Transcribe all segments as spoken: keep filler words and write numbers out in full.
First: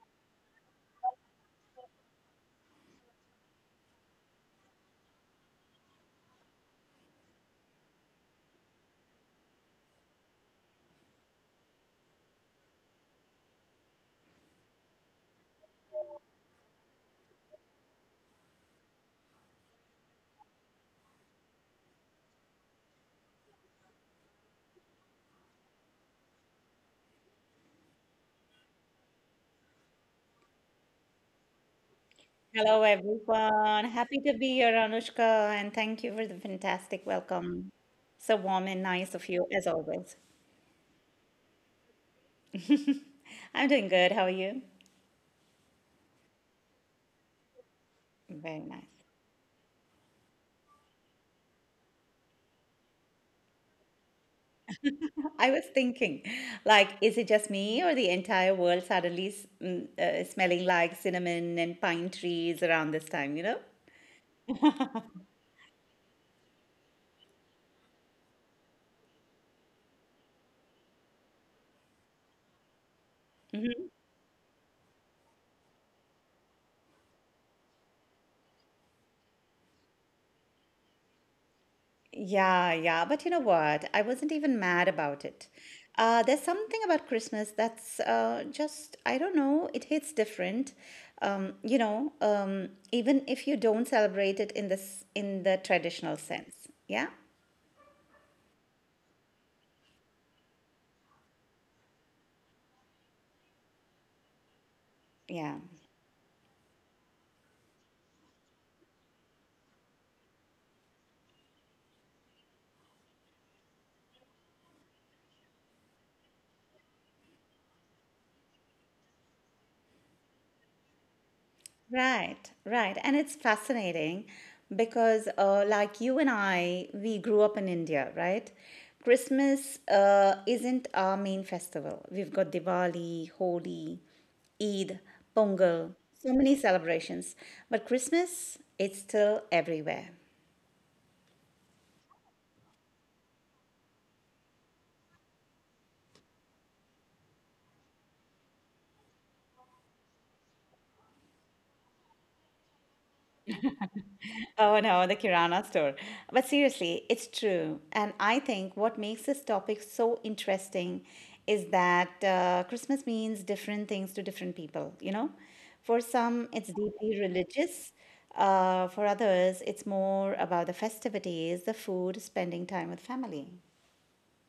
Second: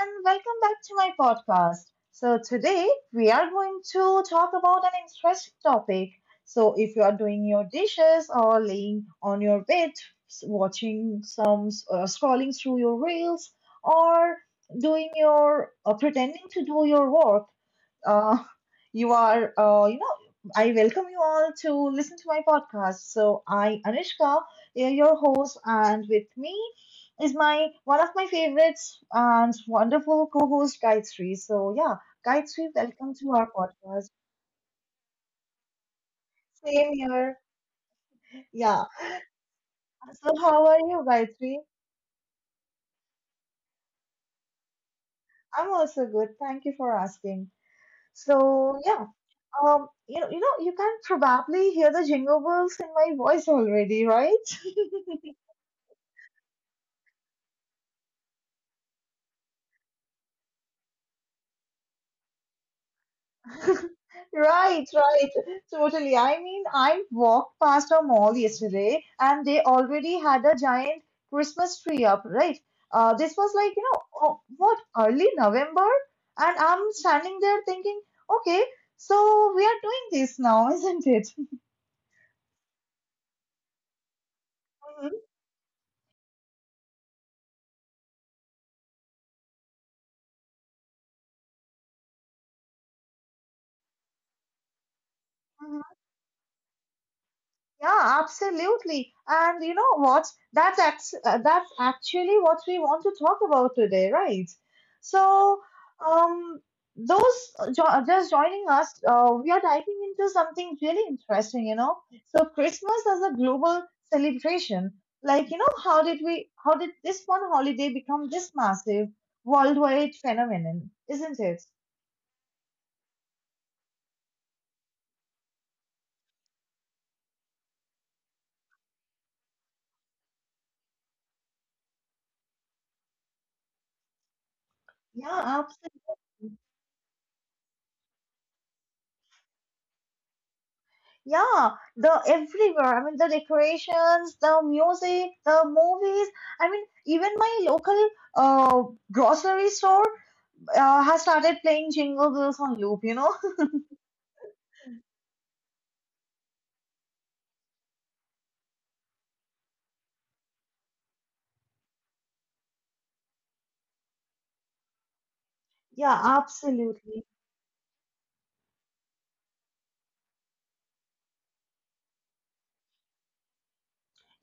and welcome back to my podcast. So, today we are going to talk about an interesting topic. So, if you are doing your dishes or laying on your bed, s- watching some, uh, scrolling through your reels, or doing your, or pretending to do your work, uh, you are, uh, you know, I welcome you all to listen to my podcast. So I, Anushka, eh, your host, and with me is my one of my favorites and wonderful co-host Gayatri. So yeah, Gayatri, Hello, welcome to our everyone. podcast. Happy to be here, Anushka, and thank you for the Same fantastic here. welcome. So warm and Yeah. nice of you, as always. So how are you, Gayatri? I'm doing good. How are you? I'm also good. Thank you for asking. Very So nice. yeah, um, you know, you know, you can probably hear the jingle bells in my voice already, right? I was thinking, like, is it just me or the entire world suddenly s- mm, uh, smelling like cinnamon and pine trees around this time, you know? Right, right. Totally. I mean, I walked past a mall yesterday and they already had a giant Christmas tree up, right? Uh, this was like, you Mm-hmm. know, oh, what, early November? And I'm standing there thinking, okay, so we are doing this now, isn't it? Yeah, yeah, but you know what? I wasn't even mad about it. Uh, there's something about Christmas that's uh, just, I don't know, it hits different. Um, you know, um, even if you don't celebrate it in this in the Mhm. traditional sense. Yeah, Yeah, absolutely. And you know what? That's act- uh, that's actually what we want to talk about today, right? yeah. So, um, those uh, jo- uh, just joining us, uh, we are diving into something really interesting, you know. So, Christmas as a global celebration. Like, you know, how did we? How did this one holiday become this massive worldwide phenomenon? Isn't it? Right, right. And it's fascinating because, uh, like you and I, we grew up in India, right? Christmas uh, isn't our main festival. We've got Diwali, Holi, Eid, Yeah, Pongal, so many celebrations. But Christmas, it's still everywhere. yeah, the everywhere. I mean, the decorations, the music, the movies. I mean, even my local uh grocery store uh, has started playing Jingle Bells on loop, you know? Oh no, the Kirana store. But seriously, it's true. And I think what makes this topic so interesting is that uh, Christmas means different things to different people, you know? For Yeah, some, it's deeply absolutely. religious. Uh, for others, it's more about the festivities, the food, spending time with family.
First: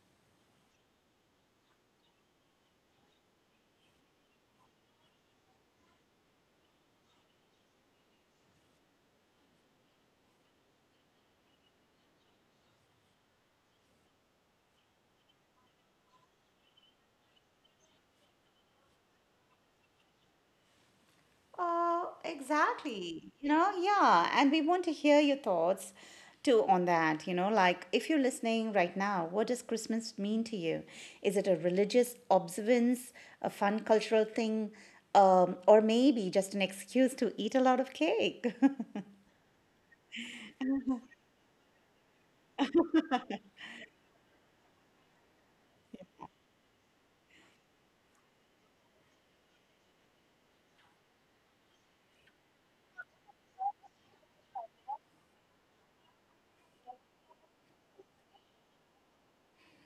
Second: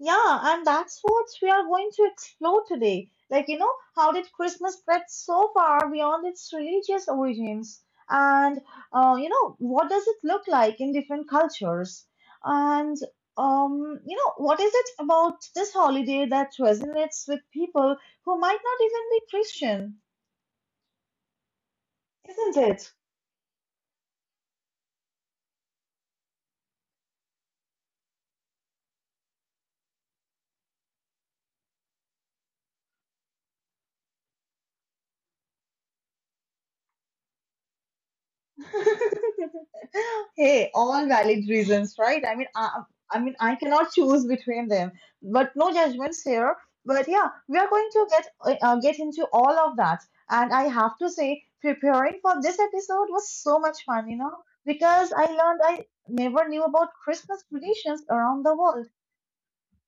Yeah, and that's what we are going to explore today. Like, you know, how did Christmas spread so far beyond its religious origins? And, uh, you know, what does it look like in different cultures? And, um, you know, what is it about this holiday that resonates with people who might not even be Christian? Uh, Isn't Exactly. You know, yeah. And we want to hear your thoughts too on that. You know, like if you're listening right now, what does Christmas mean to you? Is it a religious observance, a fun cultural thing, um, or maybe just an excuse to eat a lot of cake? it? Hey, all valid reasons, right? I mean, I, I mean, I cannot choose between them, but no judgments here. But yeah, we are going to get uh, get into all of that, and I have to say, preparing for this episode was so much fun, you know, because I learned I never knew about Christmas traditions around the world.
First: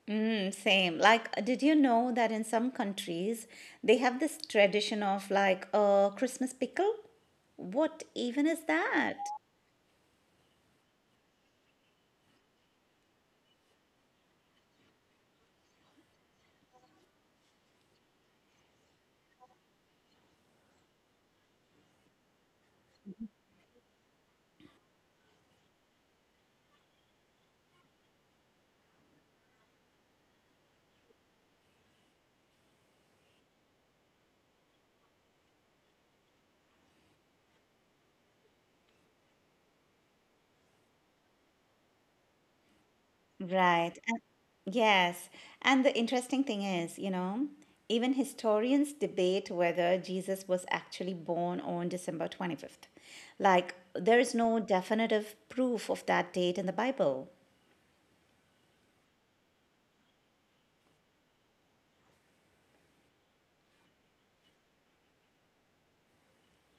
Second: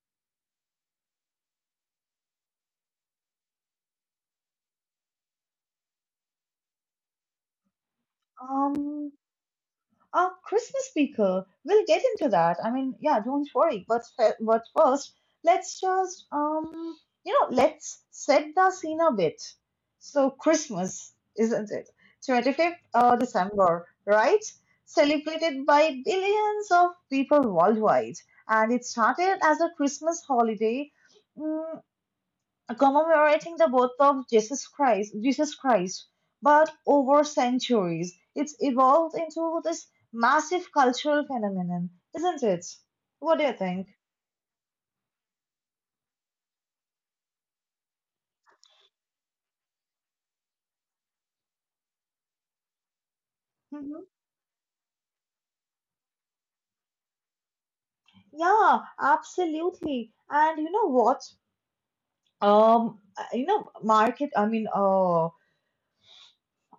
Mm, same. Like, did you know that in some countries they have this tradition of like a Christmas pickle? What even is Um, that? A Christmas speaker. We'll get into that. I mean, yeah, don't worry. But fe- but first, let's just um, you know, let's set the scene a bit. So Christmas, isn't it? twenty-fifth uh, December, right? Celebrated by billions of people worldwide, and it started as a Christmas holiday, mm, commemorating the birth of Jesus Christ, Jesus Christ, but over centuries, it's evolved into this massive cultural phenomenon, isn't it? What do you think? Right. And yes. And the interesting thing is, you know, even historians debate whether Jesus was actually born on December twenty-fifth. Like, Mhm. there is no definitive proof of that date in the Bible. Yeah, absolutely. And you know what? Um, uh, you know, market. I mean, uh,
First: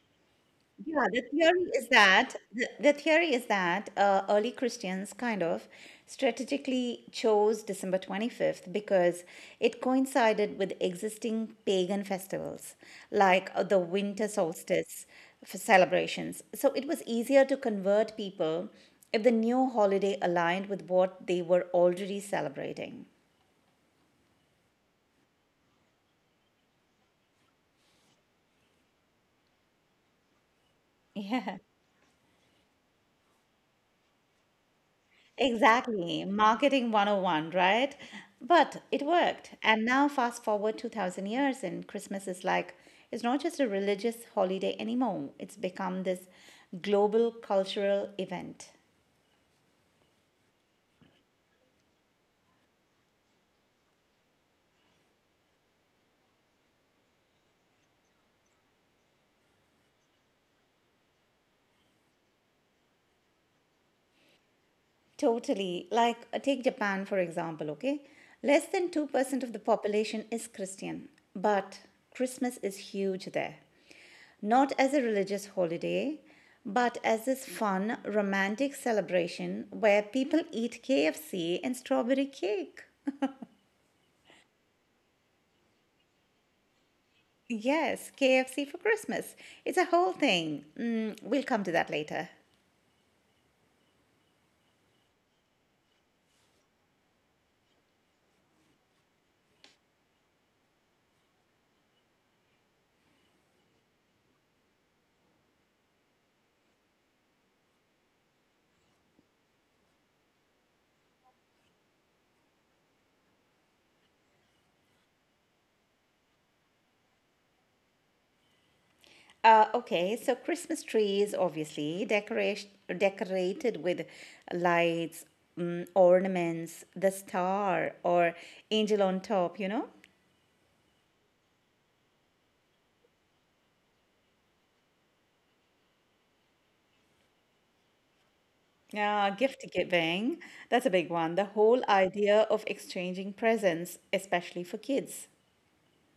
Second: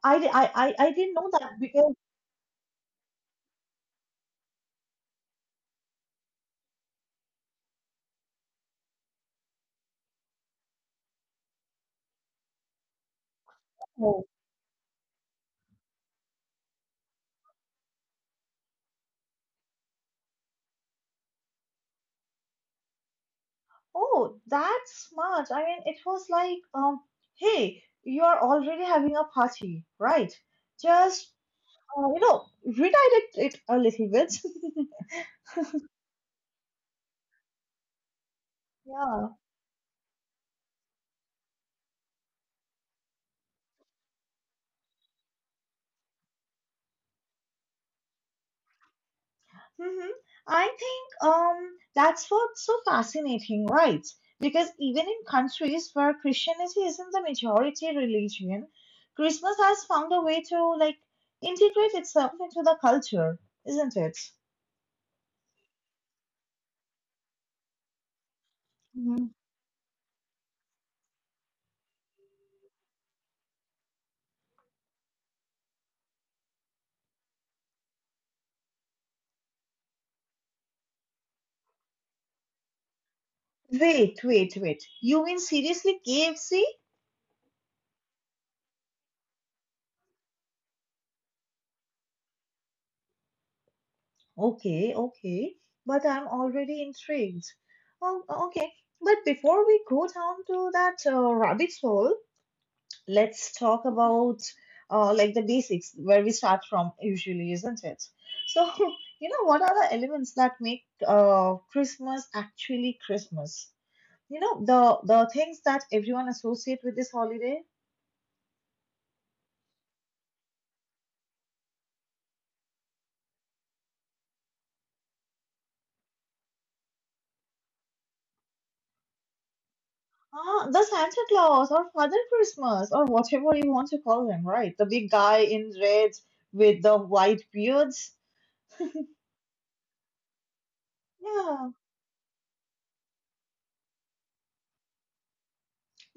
I di- I I, I Yeah, didn't the know that theory is because that the, the theory is that uh, early Christians kind of strategically chose December twenty-fifth because it coincided with existing pagan festivals like uh, the oh, winter solstice for celebrations. So it was easier to convert people if the new holiday aligned with what they were already celebrating. oh, that's smart. I mean, it was like um, hey, you're already having a party, right? Just Yeah. uh, you know, redirect it a little bit. Exactly, marketing one oh one, right? But it Yeah. worked. And now, fast forward two thousand years, and Christmas is like, it's not just a religious holiday anymore, it's become this global cultural event. Hmm. I think um, that's what's so fascinating, right? Because even in countries where Christianity isn't the majority religion, Christmas has found a way to like integrate itself into the culture, isn't it? Totally. Like, uh, take Japan for example, okay? Less than Mhm. two percent of the population is Christian, but Christmas is huge there. Not as a religious holiday, but as this fun, romantic celebration where people eat K F C and strawberry cake. Wait, wait, wait. You mean seriously K F C? Yes, K F C for Christmas. It's a whole thing. Mm, we'll come to that later. Okay, okay, but I'm already intrigued. Oh, okay, but before we go down to that uh, rabbit hole, let's talk about uh, like the basics where we start from usually, isn't it? So, you know, what are the elements that make uh, Christmas actually Christmas? You know, the the things that everyone associate with this holiday. Uh, okay, so Christmas trees, obviously, decoration decorated with lights, mm, ornaments, the star or angel on top, you know? Ah, the Santa Claus or Father Christmas or whatever you want to call him, right? The big guy in red with the white beards. Yeah, gift giving, that's a big one. The Yeah, whole idea of exchanging presents, especially for kids.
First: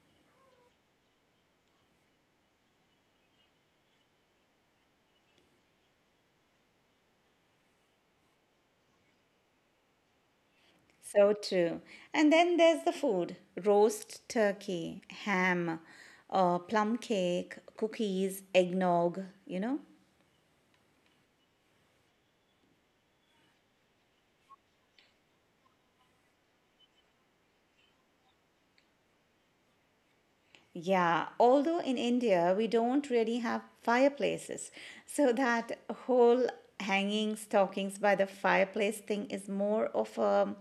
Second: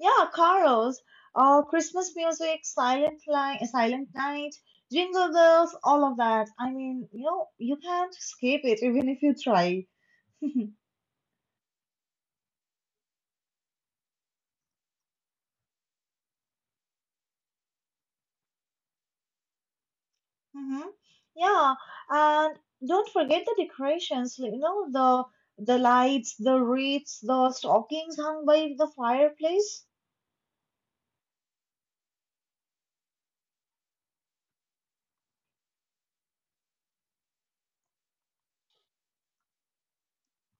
yeah, carols, uh, Christmas music, silent night, silent night, jingle bells, all of that. I mean, you know, you can't escape it even if you try. So true. And then there's the food, roast turkey, ham, uh, plum cake, cookies, eggnog, you know? Mm-hmm. Yeah, and don't forget the decorations, like, you know, the the lights, the wreaths, the stockings hung by the fireplace. Yeah, although in India we don't really have fireplaces. So that whole hanging stockings by the fireplace thing is more of a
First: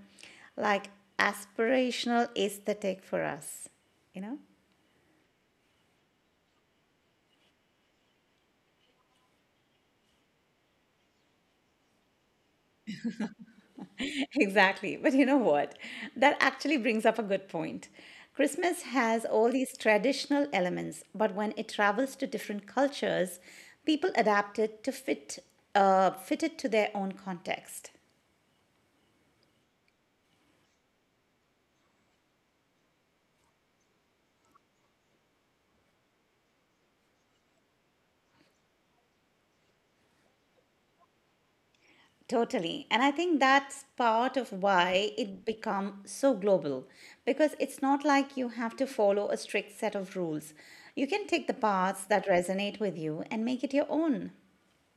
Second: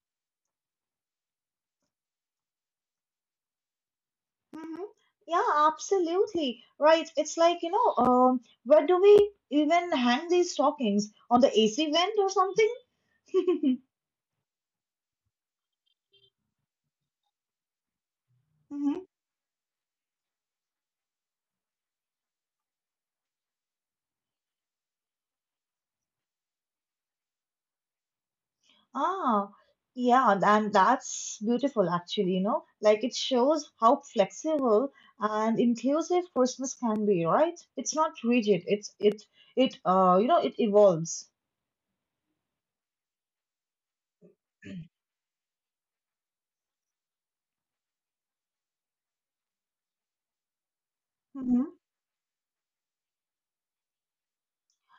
like aspirational aesthetic for us, you know? Mm-hmm. Yeah, absolutely. Right. It's like, you know, um, where do we even hang these stockings? On the A C vent or something? Exactly. But you know what? That actually brings up a good point. Christmas Hmm. has all these traditional elements, but when it travels to different cultures, people adapt it to fit uh, fit it to their own context. Ah, yeah, and that's beautiful actually, you know, like it shows how flexible and inclusive Christmas can be, right? It's not rigid. It's it it uh, You know, it evolves. Totally. And I think that's part of why it become so global because it's not like you have to follow a strict set of rules. You can take the parts that resonate with you and make it your own.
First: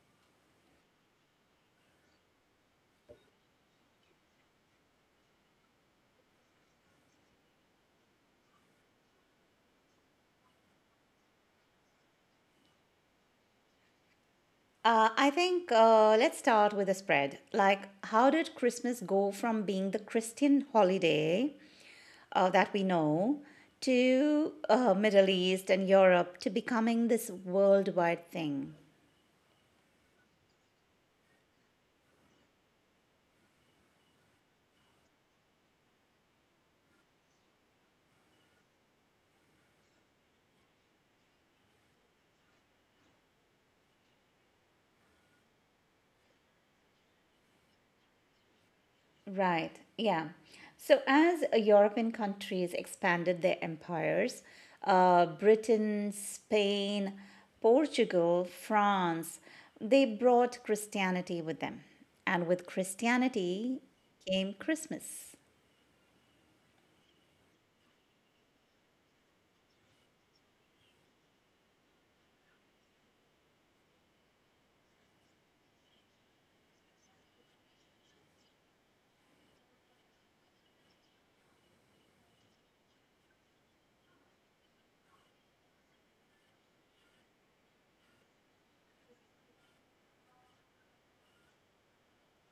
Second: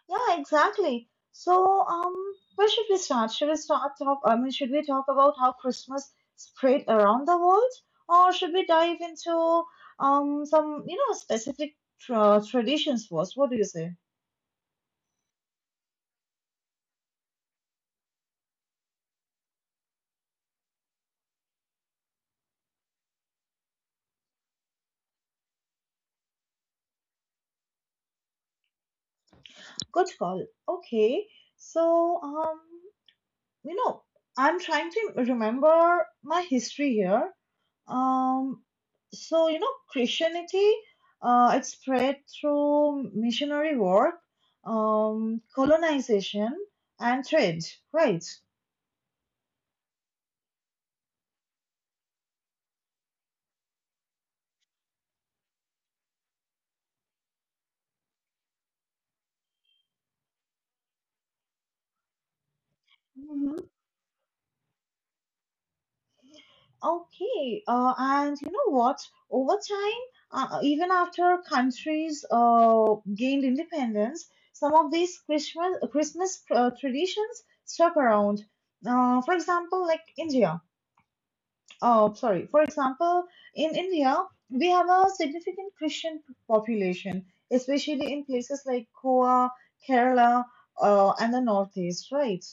Yeah, exactly. So, um, where should we start? Should we start talk? I mean, should we talk about how Christmas spread around the world, or should we dive into um some you know specific tra traditions first? What do you say? Uh, I think uh, let's start with a spread. Like, how did Christmas go from being the Christian holiday uh, that we know to uh, Middle East and Europe to becoming this worldwide thing? Good call. Okay. So, um, you know, I'm trying to remember my history here. Um, so you know, Christianity, uh, it spread through missionary work, um, colonization, and trade, right? Right. Yeah. So as uh, European countries expanded their empires, uh, Britain, Spain, Portugal, France, they brought Christianity with them. And with Hmm. Christianity came Christmas. Okay, uh, and you know what? Over time, uh, even after countries uh, gained independence, some of these Christmas Christmas uh, traditions stuck around. Uh, for example, like India. Oh, sorry. For example, in India, we have a significant Christian population, especially in places like Goa, Kerala, uh, and the Northeast, right?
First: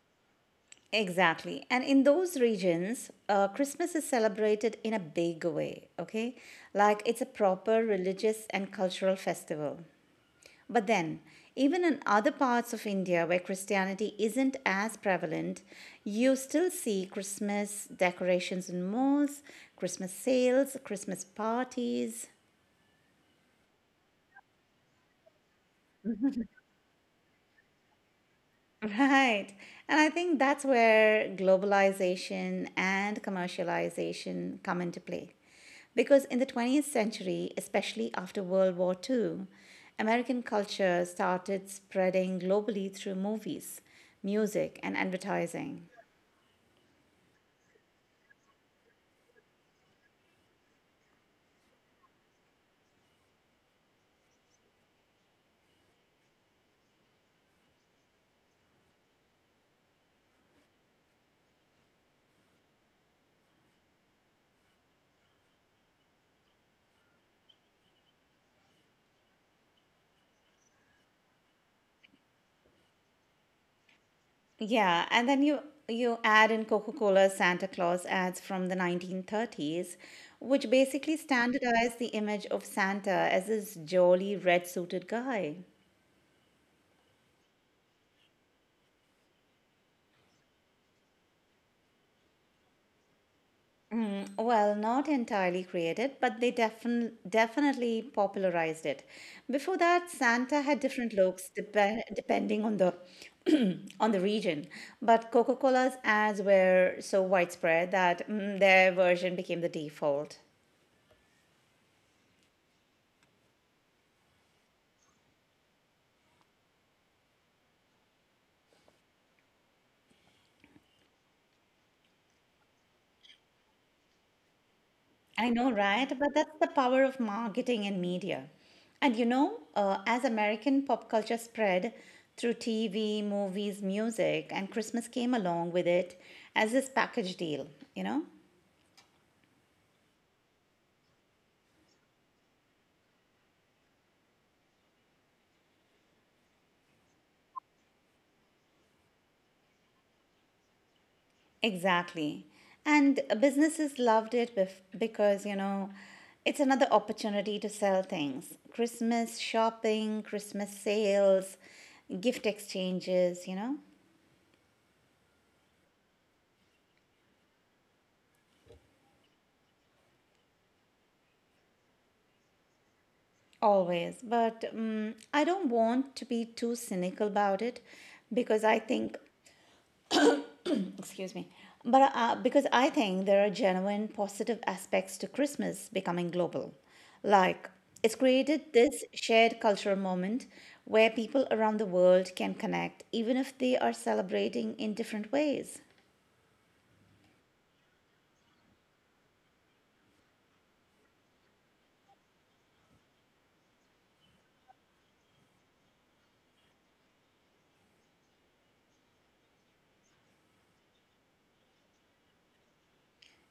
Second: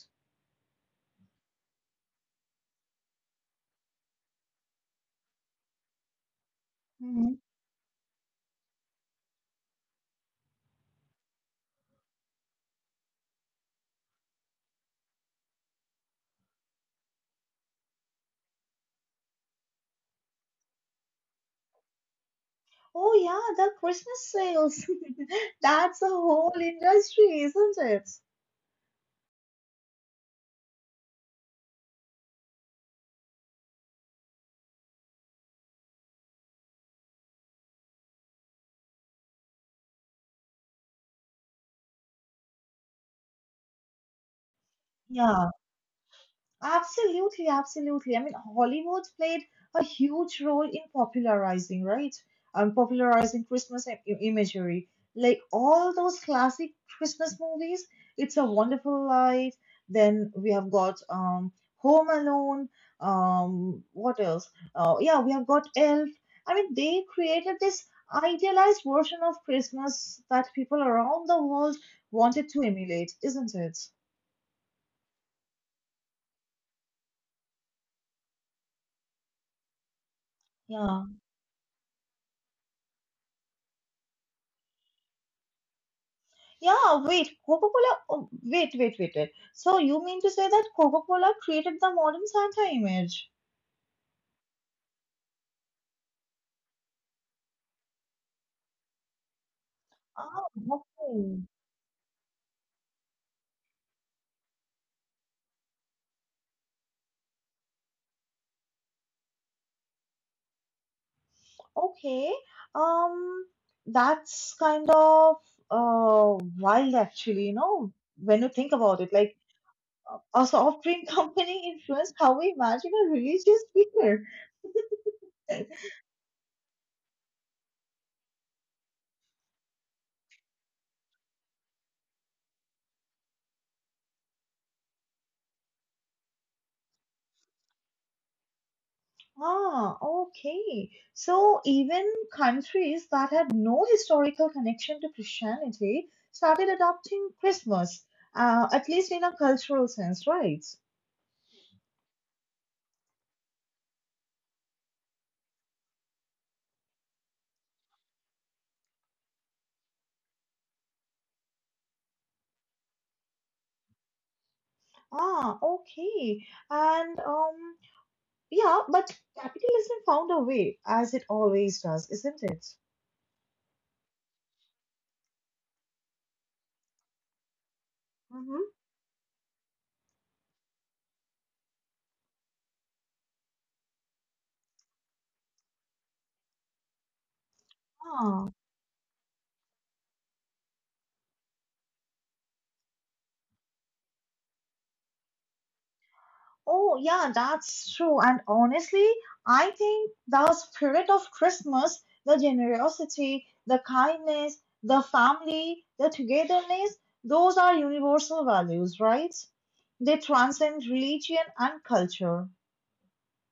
Exactly. And in those regions, uh, Christmas is celebrated in a big way, okay? Like it's a Mhm. proper religious and cultural festival. But then, even in other parts of India where Christianity isn't as prevalent, you still see Christmas decorations in malls, Christmas sales, Christmas parties. Oh, yeah, the Christmas sales. That's a whole industry, isn't it? Right. And I think that's where globalization and commercialization come into play. Because in the twentieth century, especially after World War Two, American culture started spreading globally through movies, music, and advertising. Absolutely, absolutely. I mean, Hollywood played a huge role in popularizing, right? Um, popularizing Christmas i- i- imagery. Like all those classic Christmas movies, It's a Wonderful Life. Then we have got um, Home Alone. Um, what else? Uh, yeah, we have got Elf. I mean, they created this idealized version of Christmas that people around the world wanted to emulate, isn't it? Yeah, and then you you add in coca Cola's Santa Claus ads from the nineteen thirties, which Yeah. basically standardized the image of Santa as this jolly red-suited guy. Yeah, wait, Coca-Cola. Oh, wait, wait, wait, wait. So you mean to say that Coca-Cola created the modern Santa image? Mm, well, not entirely created, but they defin- definitely popularized it. Before that, Ah, Santa had different okay. looks dep- depending on the on the region, but Coca-Cola's ads were so widespread that mm, their version became the default. Okay. Um, that's kind of uh wild actually, you know, when you think about it. Like a soft drink company influenced how we imagine a religious figure. I know, right? But that's the power of marketing and media. And you know, uh, as American pop culture spread through T V, movies, music, and Christmas came along with it as this package deal, you know? Ah, okay. So even countries that had no historical connection to Christianity started adopting Christmas, uh, at least in a cultural sense, right? Exactly. And businesses loved it bef- because, you know, it's another opportunity to sell things Christmas shopping, Christmas sales, gift exchanges, you know? Ah, okay. And um, yeah, but capitalism found a way, as it always does, isn't it? Always. But um, I don't want to be too cynical about it Mm-hmm. because I think, excuse me, but uh, because I think there are genuine positive aspects to Christmas becoming global. Like, it's Ah. created this shared cultural moment where people around the world can connect, even if they are celebrating in different ways. Oh, yeah, that's true. And honestly, I think the spirit of Christmas, the generosity, the kindness, the family, the togetherness, those are universal values, right? They transcend religion and culture.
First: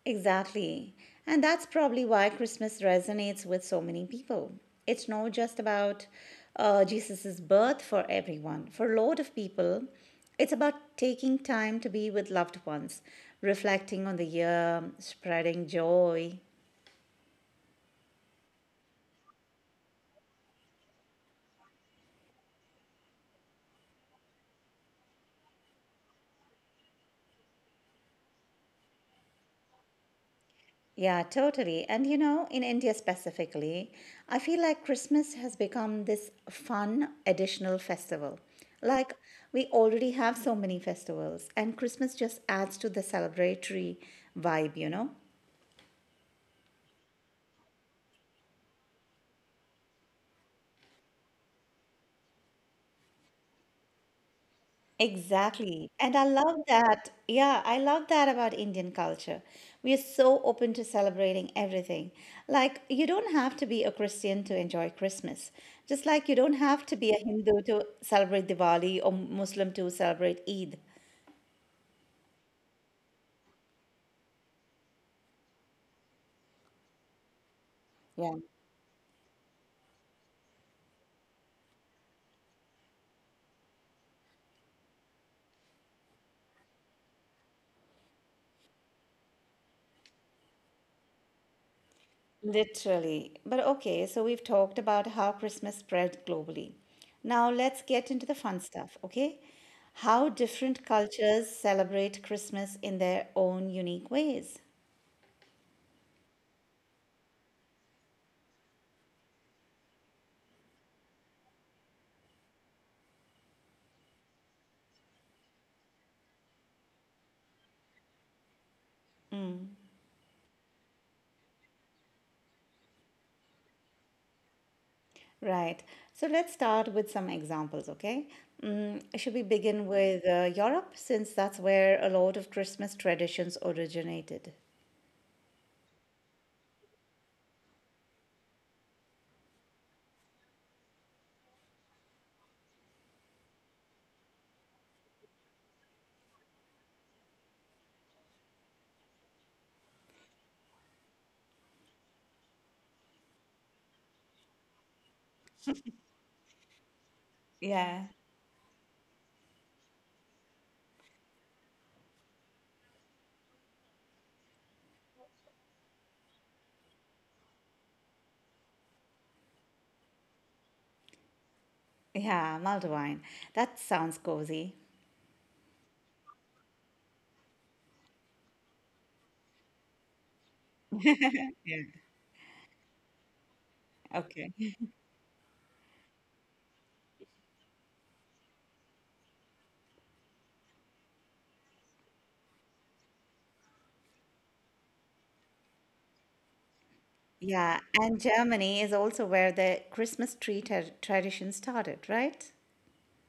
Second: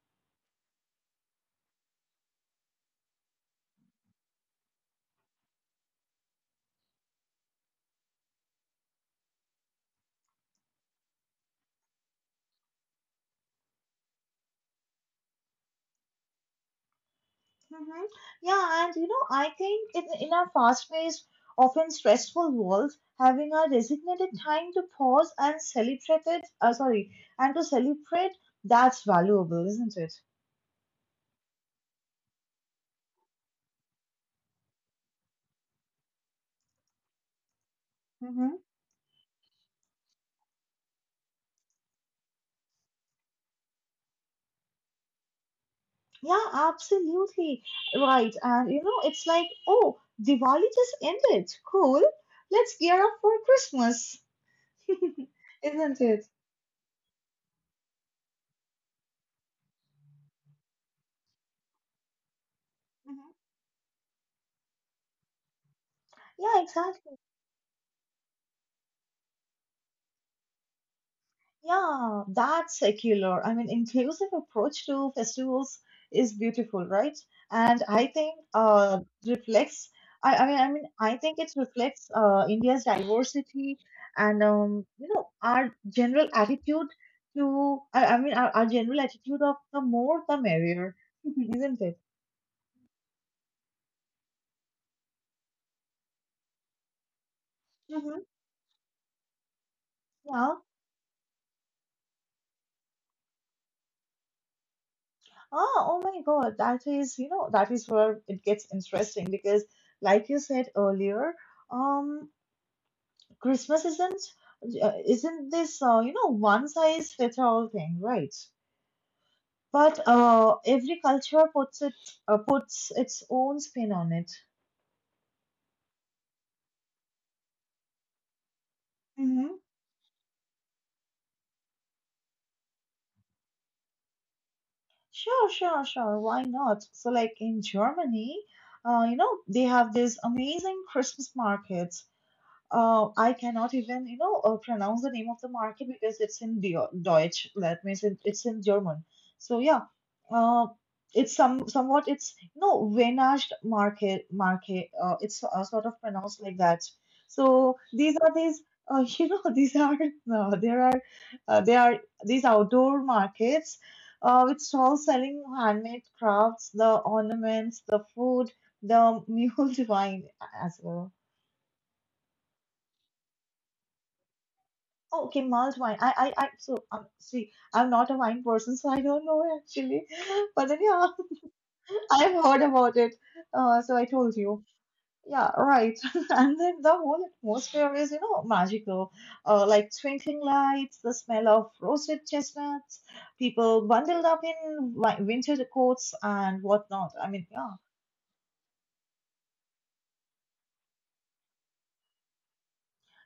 Exactly. And that's probably why Christmas resonates with so many people. It's not just about uh, Jesus' birth for everyone, for a lot of people, it's about taking time to be with loved ones, reflecting on the year, spreading joy. Hmm. Yeah, and you know, I think in, in our fast paced, often stressful world, having a designated time to pause and celebrate it, uh, sorry, and to celebrate, that's valuable, isn't it? Yeah, totally. And you know, in India specifically, I feel like Christmas has become this fun additional festival. Mm-hmm. Like, we already have so many festivals, and Christmas just adds to the celebratory vibe, you know? Yeah, absolutely. Right. And you know, it's like, oh, Diwali just ended. Cool. Let's gear up for Christmas. Exactly. Isn't And I it? love that. Yeah, I love that about Indian culture. We are so open to celebrating everything. Like, you don't Mhm. have to be a Christian to enjoy Christmas, just like you don't Yeah, have to be a exactly. Hindu to celebrate Diwali or Muslim to celebrate Eid. Yeah, that secular, I mean, inclusive approach to festivals is beautiful, right? And I Yeah, think uh, reflects. I, I mean, I mean, I think it reflects uh, India's diversity and um, you know our general attitude to. I, I mean, our, our general attitude of the more the merrier, isn't it? literally. But okay, so we've talked about how Christmas spread globally. Now let's get into Hmm. the fun stuff, okay? How Yeah. different cultures celebrate Christmas in their own unique ways. Oh, oh my God. That is, you know, that is where it gets interesting because, like you said earlier, um, Christmas isn't uh, isn't this uh, you know one size fits all thing, right? But uh, every culture puts it uh, puts its own spin on it. Right. So let's start with some examples, okay? Mm, should we Mm-hmm. begin with uh, Europe, since that's where a lot of Christmas traditions originated? Sure, sure, sure. Why not? So, like in Germany, uh, you know, they have these amazing Christmas markets. Uh, I cannot even, you know, uh, pronounce the name of the market because it's in Deu- Deutsch. That means it, it's in German. So yeah, uh, it's some somewhat, it's you know, Wenascht market market. Uh, It's uh, sort of pronounced like that. So Yeah. these are these, uh, you know, these are uh, there are uh, there are these outdoor markets uh, with stalls selling handmade crafts, the ornaments, the food, the mule wine as well. Yeah, Maldivine. That sounds cozy. Oh, okay, mulled wine. I, I, I. So, um, see, I'm not a wine person, so I don't know actually. But then, yeah, I've heard about it. Uh, so I told Okay. you. Yeah, right. And then the whole atmosphere is, you know, magical. Uh, like twinkling lights, the smell of roasted chestnuts, people bundled up in wi- winter coats and whatnot. I mean, yeah, Yeah, and Germany is also where the Christmas tree tra tradition started, right?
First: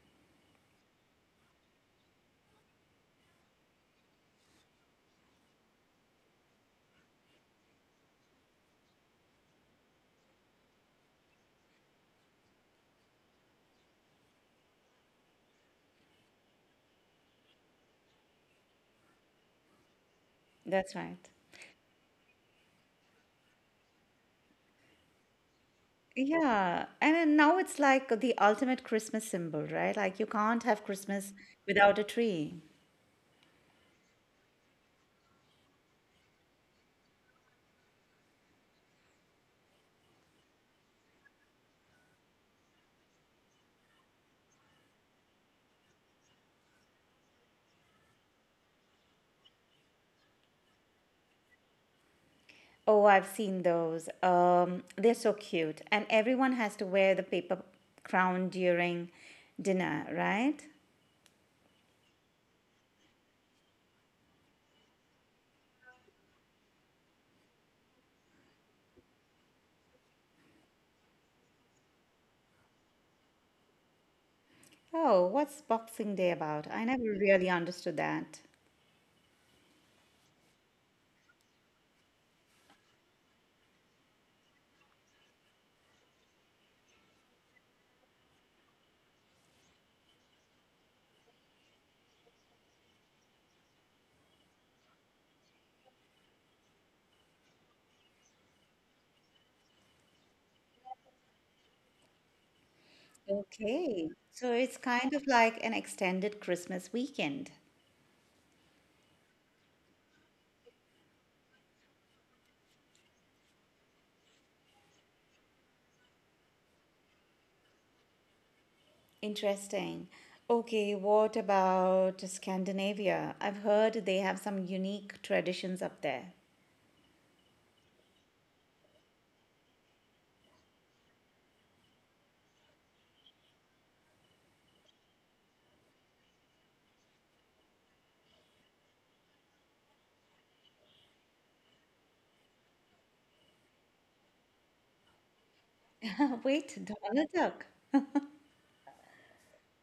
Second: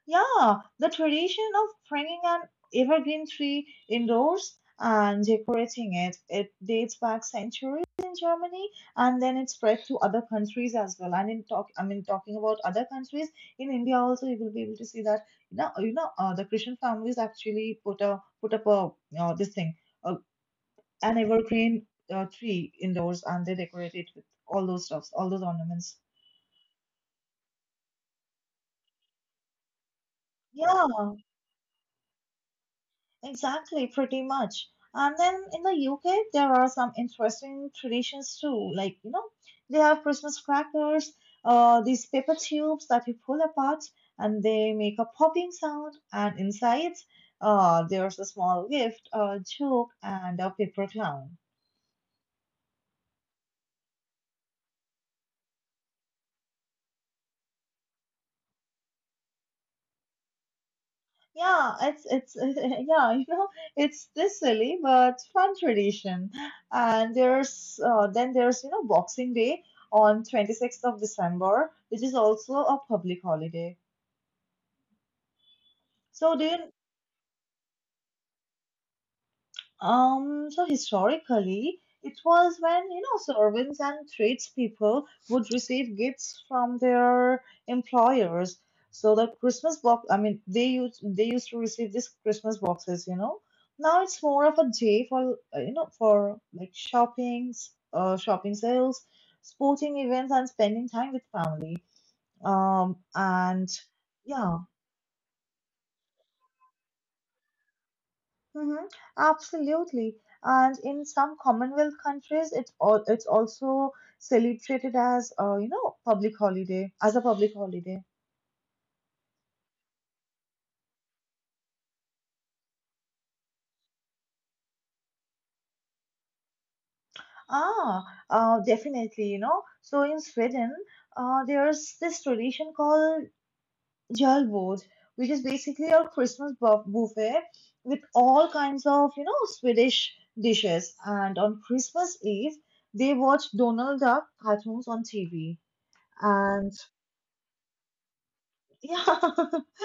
yeah, the tradition of bringing an evergreen tree indoors and decorating it, it dates back centuries in Germany and then it spread to other countries as well. And in talk, I mean, talking about other countries, in India also you will be able to see that, you know, you know, uh, the Christian families actually put a put up a uh, this thing, uh, That's an right. evergreen uh, tree indoors, and they decorate it with all those stuffs, all those ornaments. Yeah, and then now it's like the ultimate Christmas symbol, right? Like you can't have Yeah, Christmas without a tree. exactly, pretty much. And then in the U K, there are some interesting traditions too. Like, you know, they have Christmas crackers, uh, these paper tubes that you pull apart and they make a popping sound. And inside, uh, there's a small gift, a joke, and a paper clown. Oh, I've seen those. Um, they're so cute. And everyone has to wear the paper crown during dinner, right? Yeah, it's it's yeah, you know, it's this silly but fun tradition. And there's uh, then there's you know Boxing Day on twenty-sixth of December, which is also a public holiday. Oh, what's Boxing Day So do you about? I never really understood that. Um, so historically, it was when, you know, servants and tradespeople would receive gifts from their employers. So the Christmas box, I mean, they used they used to receive these Christmas boxes, you know. Now it's more of a day for, uh, you know, for like shopping, uh, shopping sales, sporting events, and spending time with family. Um, and Okay. So yeah. it's kind of like an extended Christmas weekend. Mm-hmm. Absolutely. And in some Commonwealth countries, it's all it's also celebrated as uh, you know public holiday as a public holiday. Interesting. Okay, what about Scandinavia? I've heard they have some unique traditions up there. Ah, uh, Definitely. You know, so in Sweden, uh, there's this tradition called Jalbord, which is basically a Christmas bu- buffet with all kinds of you know Swedish dishes. And on Christmas Eve, they watch Donald Duck cartoons on T V. Wait, Donald Duck. Yeah.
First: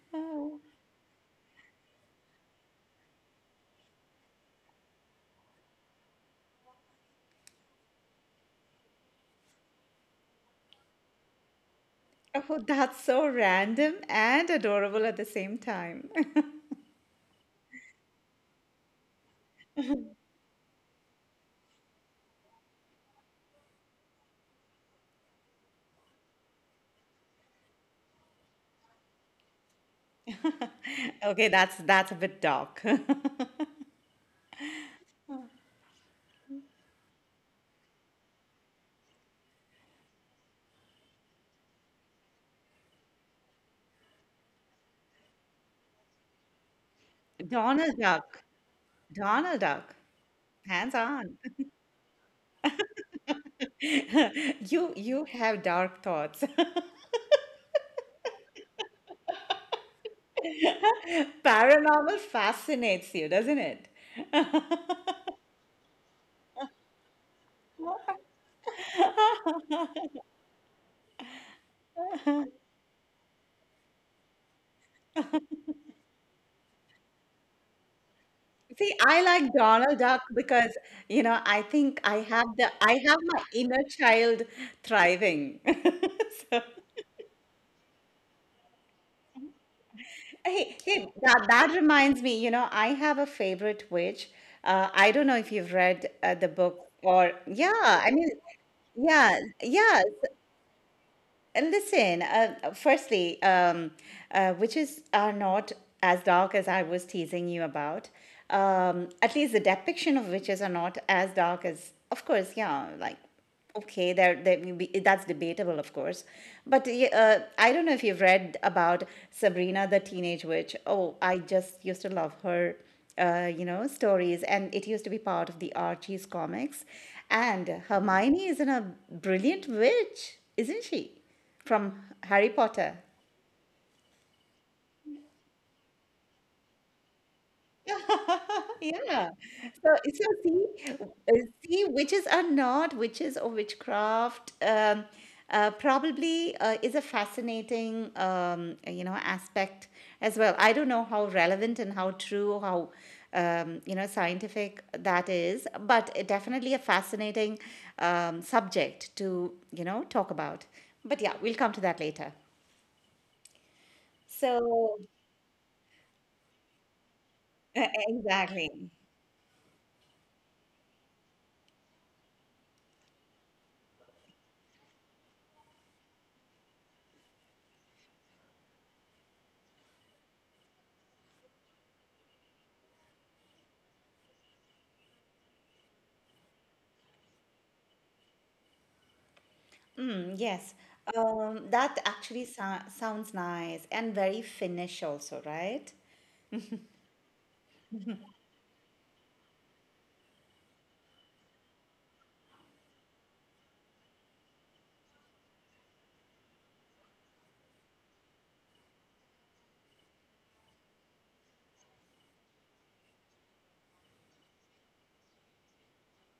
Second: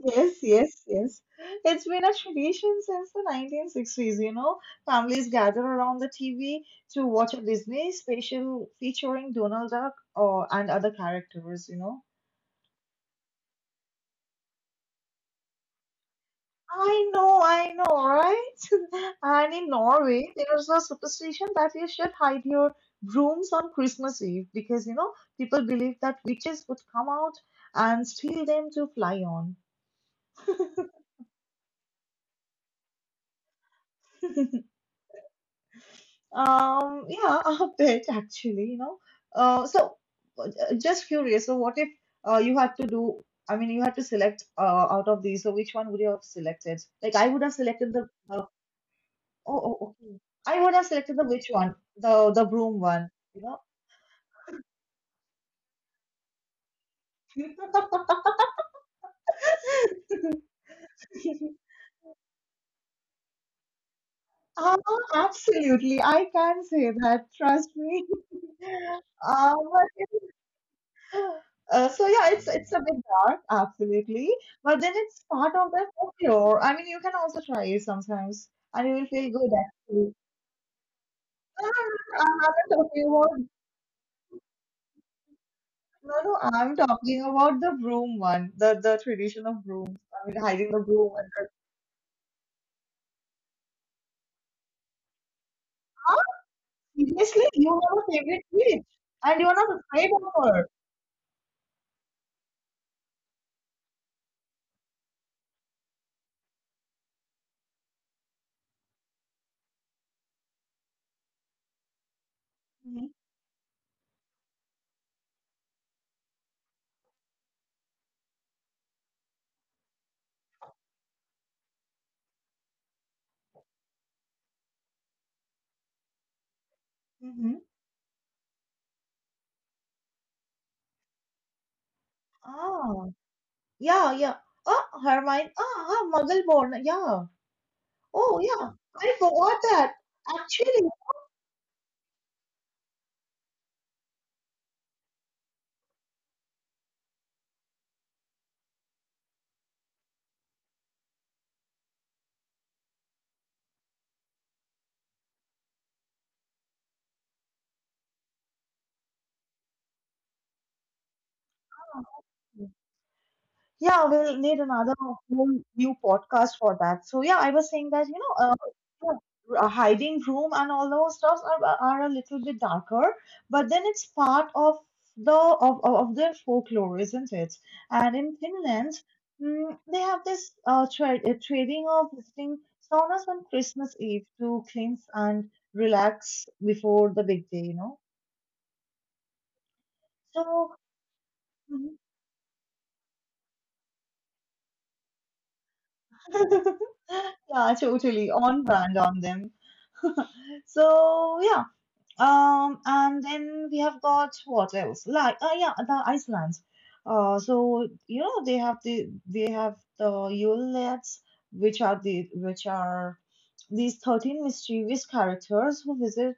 Yes, Oh. yes, yes. It's been a tradition since the nineteen sixties, you know. Families gather around the T V to watch a Disney special featuring Donald Duck or and other characters, you know. Oh, that's so random and adorable at the same time. I know, I know, right? And in Norway, there's a superstition that you should hide your brooms on Christmas Eve because, you know, people believe that witches would come out and steal them to fly on. Okay, that's that's a bit dark. Um, yeah, a bit actually, you know. Uh, so uh, uh, just curious. So what if uh, you had to do? I mean, you had to select uh, out of these. So which one would you have selected? Like I would have selected Donald the. Duck. Oh, Donald oh, Duck. okay. I would have Hands selected the on. which one? The the broom one. You know. You you have dark thoughts. Paranormal fascinates you, doesn't it? Ah, absolutely. I can say that. Trust me. Um, Uh, so yeah, it's it's a bit dark, absolutely, but then it's part of their folklore. I mean, you can also try it sometimes, and See, you will I feel good like Donald actually. Duck because, you know, I No, no, think I no, I'm have not the I talking have my about. inner child thriving. No, no, So I'm talking about the broom one, the the tradition of brooms. I mean, hiding hey, the hey, broom. that, And, that reminds me, you know, I have a favorite witch. Uh, I don't know if you've read huh? uh, the book or, Seriously, yeah, you have I a mean, favorite witch, yeah, and you're not yeah. afraid of her. And listen, uh, firstly, um, uh, witches are not as dark as I was teasing you about. Um, at least the depiction of witches are not as dark as, of course, yeah, Mm-hmm. like, okay, there, there may be- that's debatable, of course. But y- uh, I don't know if you've read about Sabrina the Teenage Witch. Oh, I just used to love her uh, you know, stories, and it used to be part of the Archie's comics. Hmm. And Hermione is in a brilliant witch, isn't she? From Harry Potter. Ah, yeah, yeah. Ah, Hermione. Ah, ah, Muggle born. Yeah. Oh, yeah. I Yeah. forgot So, that. so see, Actually. uh, see, witches are not witches or witchcraft. Um, uh, probably uh, is a fascinating, um, you know, aspect as well. I don't know how relevant and how true, how um, you know, scientific that is, but it definitely a fascinating um, subject to you know talk about. But yeah, we'll come to that later. Yeah, we'll need another So, whole new podcast for that. So yeah, I was saying that, you know, uh, exactly. yeah, a hiding room and all those stuffs are, are a little bit darker, but then it's part of the of, of of their folklore, isn't it? And in Finland, mm, they have this uh, tra- uh, trading of visiting saunas on Christmas Eve to cleanse and relax before the big day, you know. Mm, yes. So Um, that actually sou sounds nice and very Finnish also, right? yeah, totally on brand on them. So yeah, um, and then we have got what else? Like, uh, yeah, the Iceland. Uh, so you know they have the they have the Yulets, which are the which are these thirteen mischievous characters who visit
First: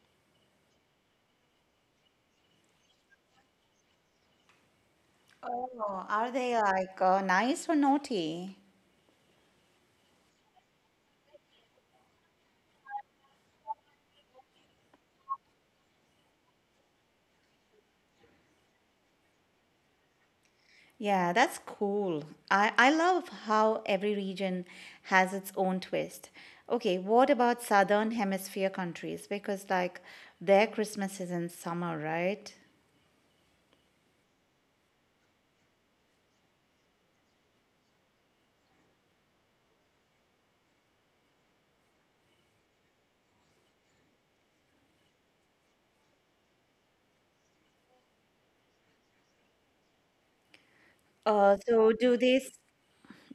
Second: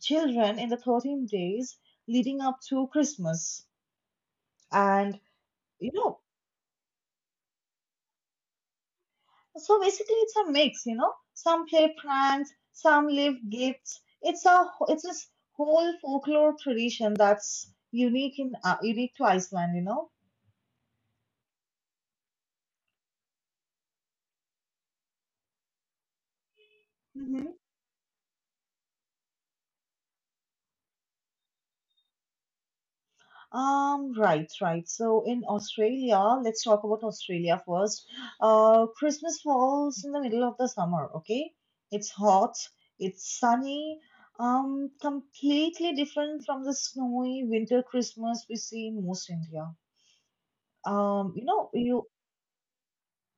children in the thirteen days leading up to Christmas. And you Oh, know are they like uh, nice or naughty? So basically, it's a mix, you know. Some play pranks, some leave gifts. It's a it's this whole folklore tradition that's unique in uh, unique to Iceland, you know. Yeah, that's cool. I, I love how every region has its own twist. Okay, what Hmm. about Southern Hemisphere countries? Because like their Christmas is in summer, right? Um, right, right. So in Australia, let's talk about Australia first. Uh, Christmas falls in the middle of the summer, okay? It's hot, it's sunny, um, completely different from the snowy winter Christmas we see in most India. Um, you Uh, know, so you do they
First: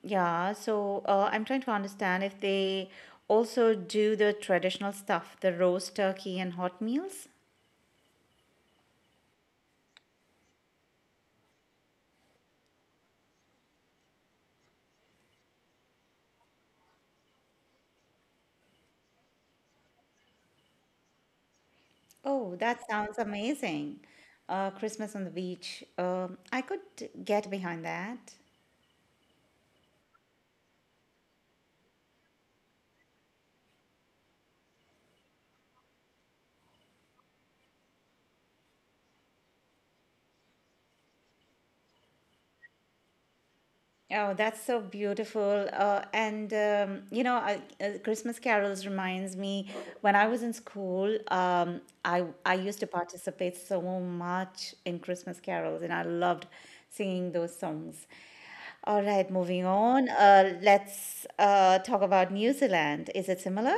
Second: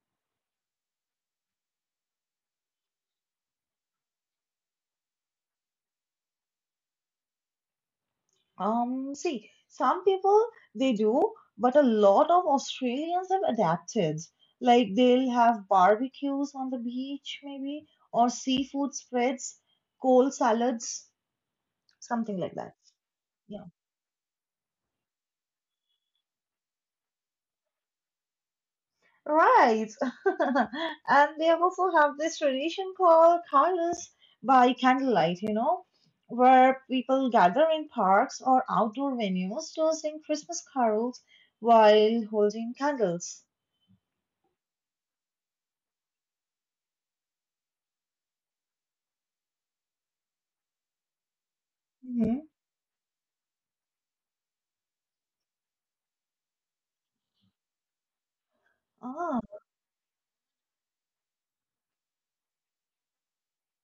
Yeah, so uh, I'm trying to understand if they also do the traditional stuff, the roast turkey and hot meals. Um, see, some people they do, but a lot of Australians have adapted. Like they'll have barbecues on the beach, maybe, or seafood spreads, cold salads, something like Oh, that. that sounds Yeah, amazing. Uh, Christmas on the beach. Um, I could get behind that. right. And they also have this tradition called Carlos by candlelight, you know, where people gather in parks or outdoor venues to sing Christmas carols while holding candles. Oh, that's so beautiful. Uh, and, um, you know, I, uh, Christmas carols reminds me when I was in school, um, I, Mm-hmm. I used to participate so much in Christmas carols and I loved singing those songs. All right, Ah. moving on. Uh, let's uh, talk about New Zealand. Is it similar?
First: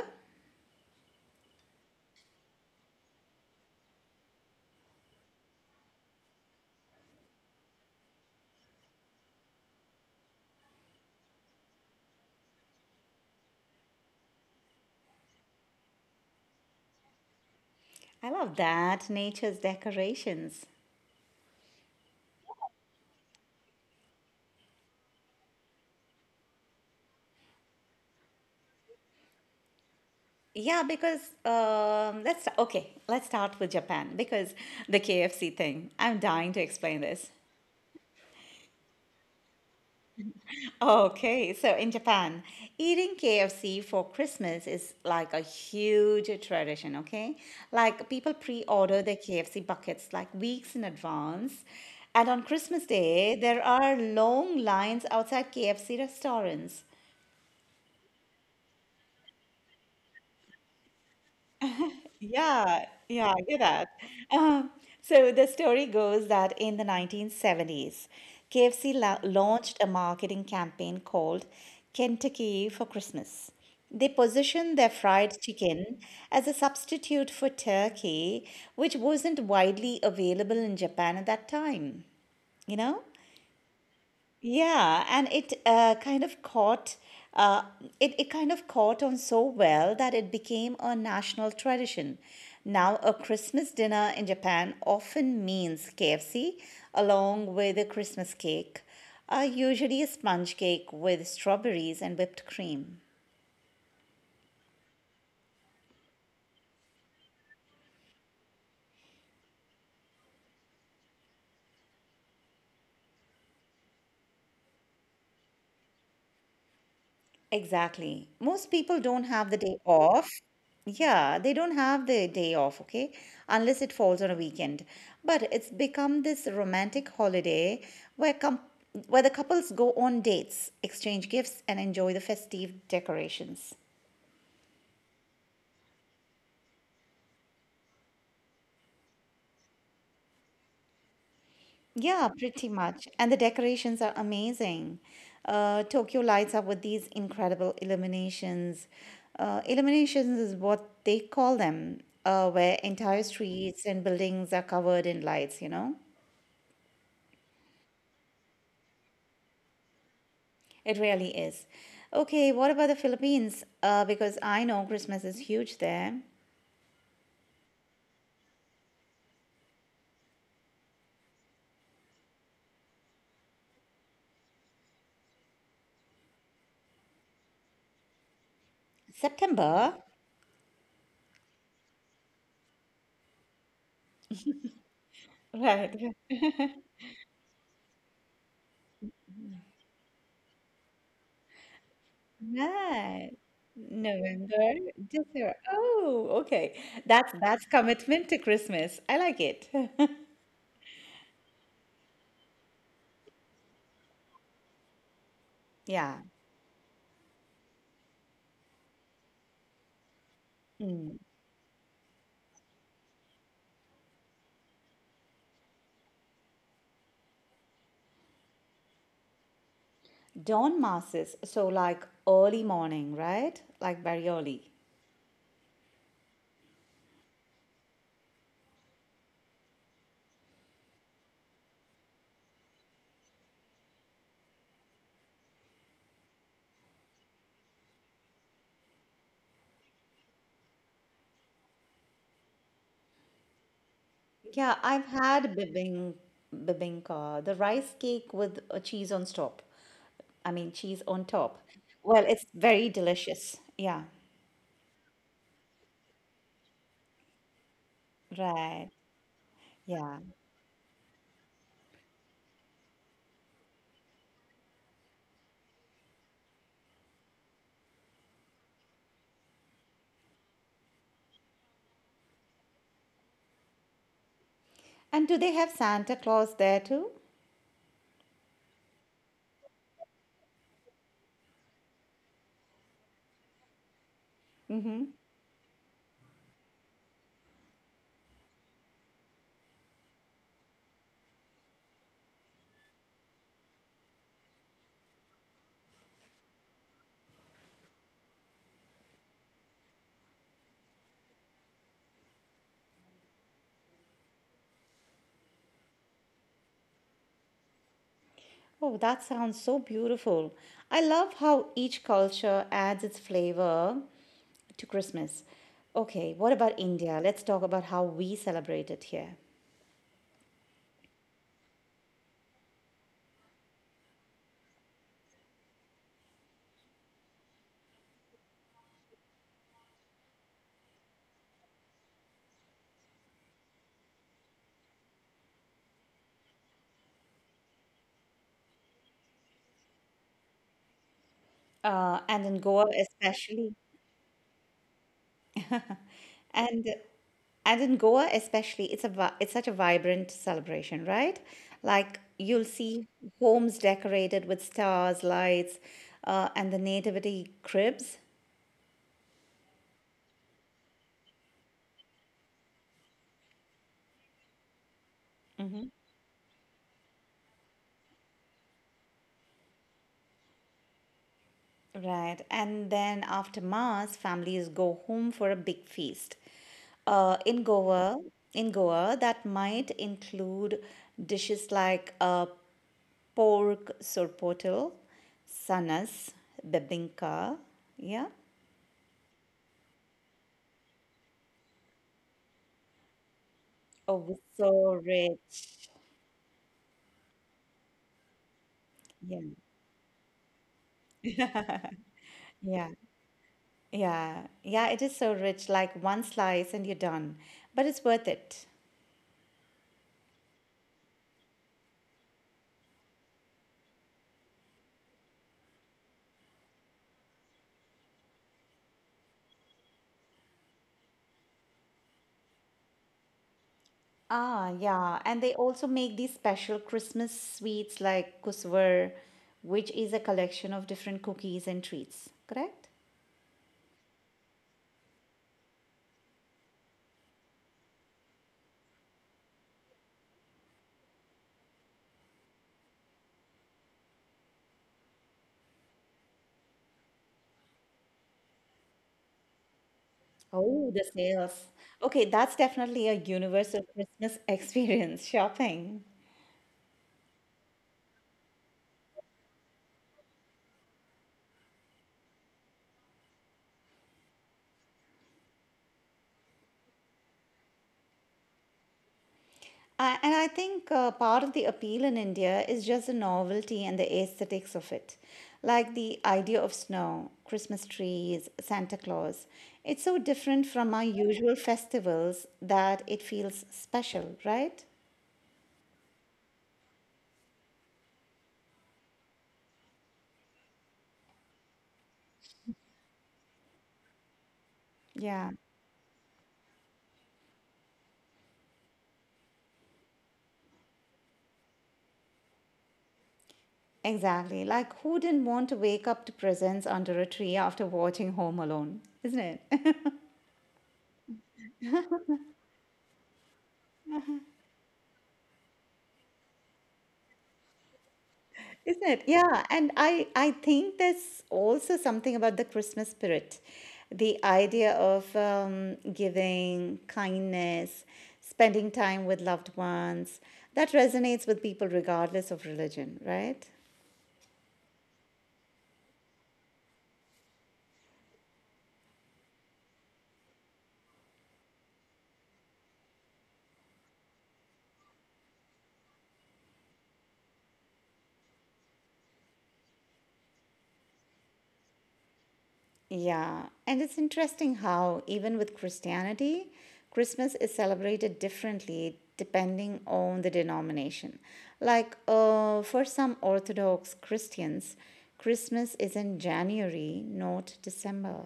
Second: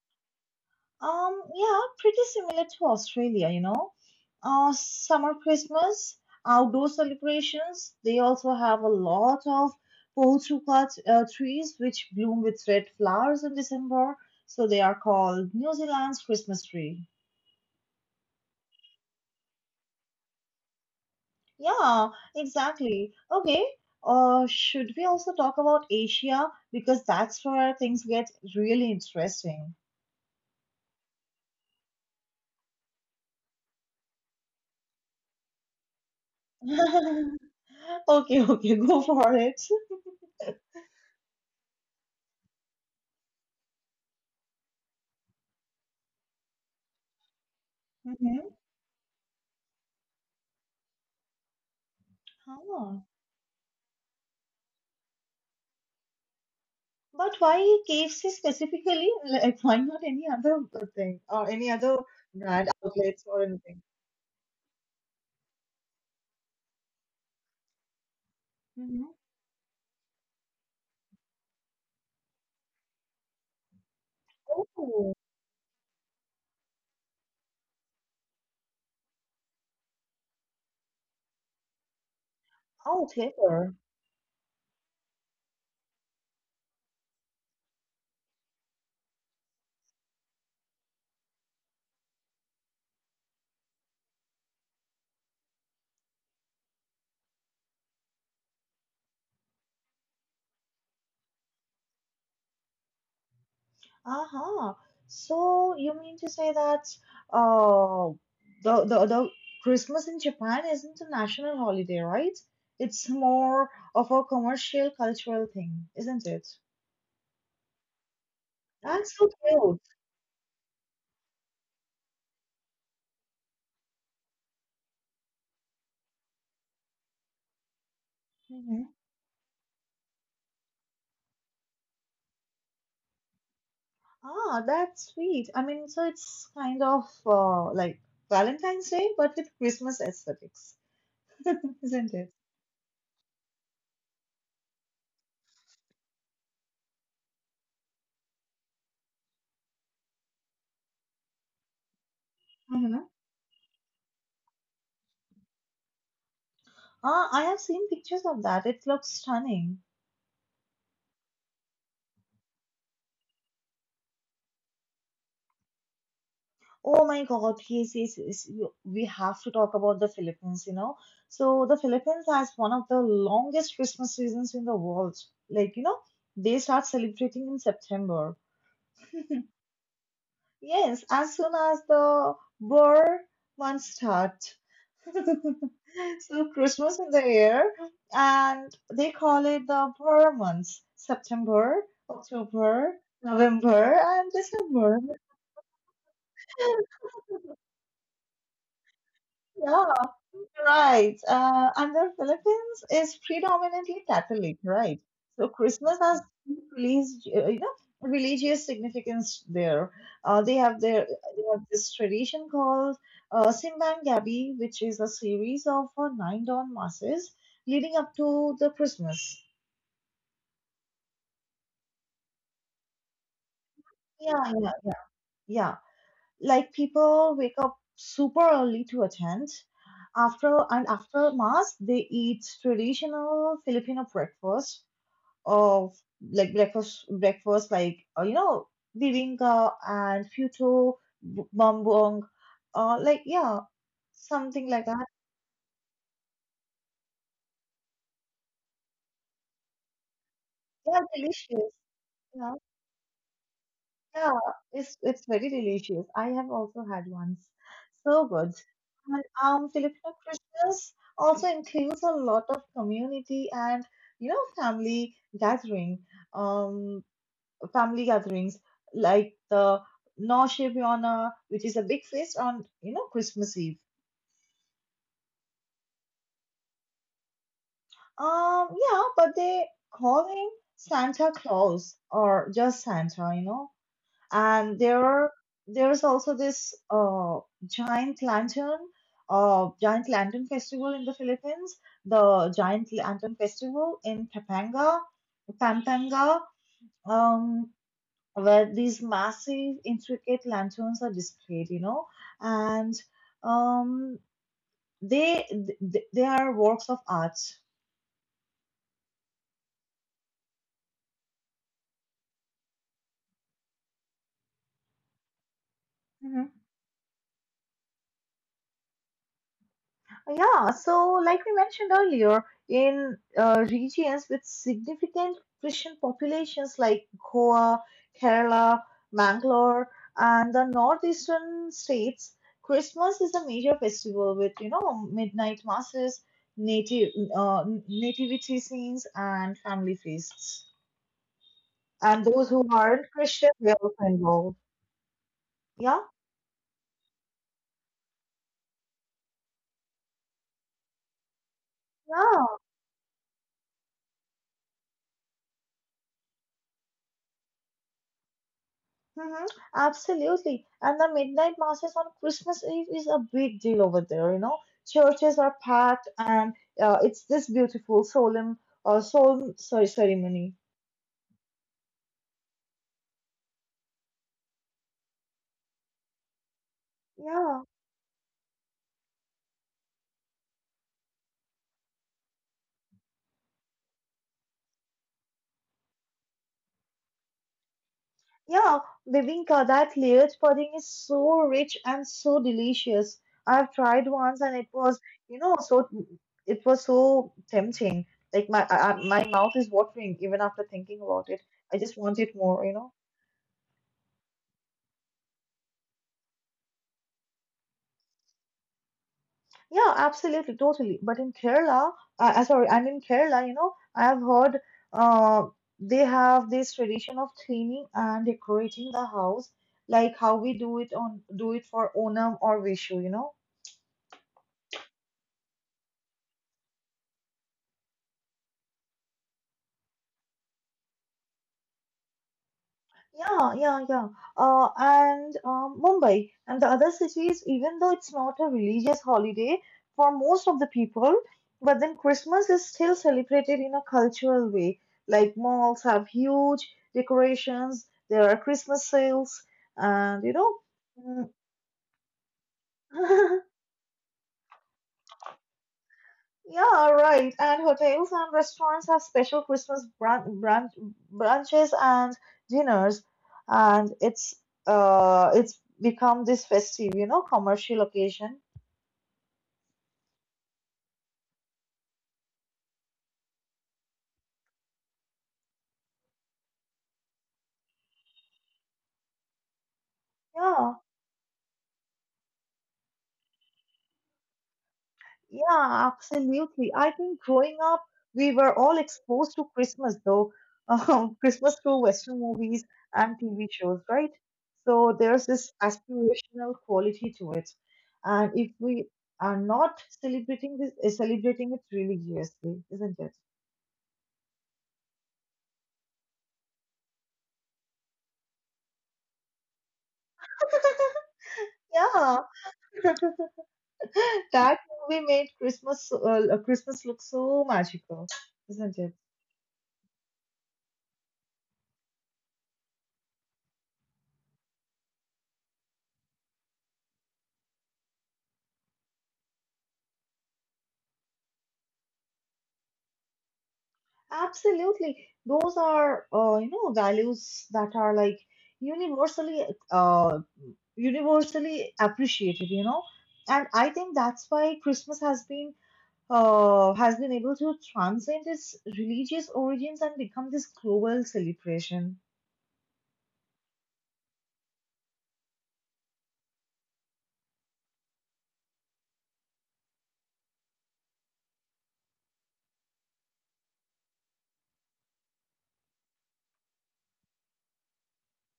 Um, yeah, pretty similar to Australia, you know. Uh, summer Christmas, outdoor celebrations. They also have a lot of pohutuka t- uh, trees which bloom with red flowers in December, so they are called New Zealand's Christmas tree. I love that. Nature's decorations. Yeah, exactly. Okay. Uh, should we also talk about Asia? Because that's where things get really interesting. Yeah, because um, let's okay. Let's start with Japan because the K F C thing. I'm dying to explain this. Okay, okay, go for it. Okay, so in Japan, eating K F C for Christmas is like a huge tradition, okay? Like people pre-order their K F C buckets like weeks in advance. And on Christmas Hmm. Day, there are long lines outside K F C restaurants. But why K F C specifically? Like, why not any other uh, thing or any other brand Yeah, yeah, outlets I or hear that. anything? Um, so the story goes that in the nineteen seventies, K F C Hmm. la launched a marketing campaign called Kentucky for Christmas. They positioned their Oh, fried chicken as a substitute for turkey, which wasn't widely available in Japan at that time, you know? oh, clever. Yeah, and it uh, kind of caught uh, it, it kind of caught on so well that it became a national tradition. Now, a Christmas dinner in Japan often means K F C along with a Christmas cake, uh, usually a sponge cake with strawberries and whipped cream. Uh-huh. So you mean to say that uh the the the Christmas in Japan isn't a national holiday, right? It's more of a commercial cultural thing, isn't it? Exactly. Most people That's don't so have the day cute. off. Yeah, they don't have the day off, okay? Unless it falls on a weekend. But it's become this romantic holiday where com where the couples go on dates, exchange gifts, and enjoy the festive decorations. Ah, that's sweet. I mean, so it's kind of uh, like Valentine's Day, but with Christmas aesthetics, isn't Yeah, it? pretty much. And the decorations are amazing. Uh, Tokyo lights up with these incredible illuminations. Uh, illuminations is what they call them, uh, where Mm-hmm. entire streets and buildings are covered in lights, you know? Ah, I have seen pictures of that. It looks stunning. It really is. Okay, what about the Philippines? Uh, because I know Christmas is huge there. Oh my God, yes, yes, yes. You- We have to talk about the Philippines, you know. So the Philippines has one of the longest Christmas seasons in the world. Like, you know, they start celebrating in September. September. Yes, as soon as the Boer months start. Right. So Christmas in the air, and they call it the Bora months: September, October, Right. November, and November, December. December. Oh, okay. That's that's commitment to Christmas. I like it. Yeah, right. Uh, and the Philippines is predominantly Catholic, right? So Christmas Yeah. has deep uh, you know, religious significance there. Uh, they have their they have this tradition called uh, Simbang Gabi, which is a series of uh, nine dawn masses leading up to the Christmas. Dawn masses. So like early morning, right? Like very Yeah, early. yeah, yeah. Like people wake up super early to attend. After and after mass, they eat traditional Filipino breakfast of like breakfast breakfast like uh, you know bibimbap and futu b- bumbong uh like yeah Yeah, something like I've that. had bibing, bibinka, the rice cake with uh, cheese on top. I mean, cheese Yeah, on top. delicious. Well, it's Yeah. very delicious. Yeah. Yeah, it's it's very delicious. I have also had once. So good. Right. And um Yeah. Filipino Christmas also includes a lot of community and you know family gathering um family gatherings, like the Nochebuena, which is a big feast on you know Christmas Eve. And do they have Santa Claus there too? Um, yeah, but they call him Santa Claus or just Santa, you know. And there Mm-hmm. are there's also this uh giant lantern, uh giant lantern festival in the Philippines, the giant lantern festival in Tapanga, Pampanga. Um, where these massive, intricate lanterns are displayed, you know, and um, they, they they are works of art. Oh, that sounds so beautiful. I love how each culture adds its flavor to Christmas. Okay, what Hmm. about India? Let's talk about how we celebrate it here. Yeah, so like we mentioned earlier, in uh, regions with significant Christian populations like Goa, Kerala, Mangalore, and the northeastern states, Christmas is a major festival with, you know, midnight masses, native uh, nativity scenes, and family feasts. Uh, And And those in who Goa aren't Christian, especially. they're also involved. Yeah. And and in Goa especially, it's a vi- it's such a vibrant celebration, right? Like Yeah, you'll see homes decorated with stars, lights, uh, and the nativity cribs. hmm, absolutely. And the midnight masses on Christmas Eve is a big deal over there, you know. Churches are packed and uh, it's this beautiful solemn uh, solemn sorry ceremony. Right. And then after Mass, families go home for a big feast. Uh, in Yeah. Goa, in Goa, that might include dishes like uh, pork sorpotel, sanas, bebinka, yeah, Yeah, Bibinka, that layered pudding is so rich and so delicious. I've tried oh, it's once and it so was, you know, rich, so it was so tempting. Like my I, I- my yeah. mouth is watering even after thinking about it. I just want it more, you Yeah, know. yeah, yeah, it is so rich, like one slice and you're done. But it's worth it. Yeah, absolutely, totally. But in Kerala, uh, uh, sorry, and in Kerala, you know, I have heard uh, they have this tradition of cleaning and decorating the house, like how we do it on do it for Onam or Vishu, you know. Ah, yeah. And they also make these special Christmas sweets like kusvar, which is a collection of different cookies and treats, correct? Yeah, yeah, yeah. Uh, and um, Mumbai and the other cities, even though it's not a religious holiday for most of the people, but then Christmas is still celebrated in a cultural way. Like malls have huge decorations, there are Christmas sales, and you Oh, the know, sales. Okay, that's definitely a mm, universal Christmas experience, shopping. yeah, right. And hotels and restaurants have special Christmas brun brun brunches and dinners, and it's uh it's become this festive, you know, commercial occasion. I, and I think uh, part of the appeal in India is just the novelty and the aesthetics of it. Like the idea of snow, Christmas trees, Santa Claus. It's so different Yeah. from our usual festivals that it feels special, right? Yeah, absolutely. I think growing up, we were all exposed to Christmas, though. Um, Christmas through Western movies and T V shows, right? So there's Yeah, this aspirational quality to it. And if we are not celebrating this, eh, celebrating it religiously, isn't it? exactly. Like, who didn't want to wake up to presents under a tree after watching Home Alone? Isn't it? Yeah. That movie made Christmas, uh, Christmas look so magical, isn't it? Isn't it? Yeah, and I I think there's also something about the Christmas spirit, the idea of um, giving kindness, spending time with loved ones that resonates with people regardless of religion, right? Absolutely. Those are, uh, you know, values that are like universally, uh, universally appreciated, you know. And I think that's why Christmas has been, uh, has been able to transcend its religious origins and become this global celebration. Yeah, and it's interesting how, even with Christianity, Christmas is celebrated differently depending on the denomination. Like uh, for some Orthodox Christians, Christmas is in January, not December.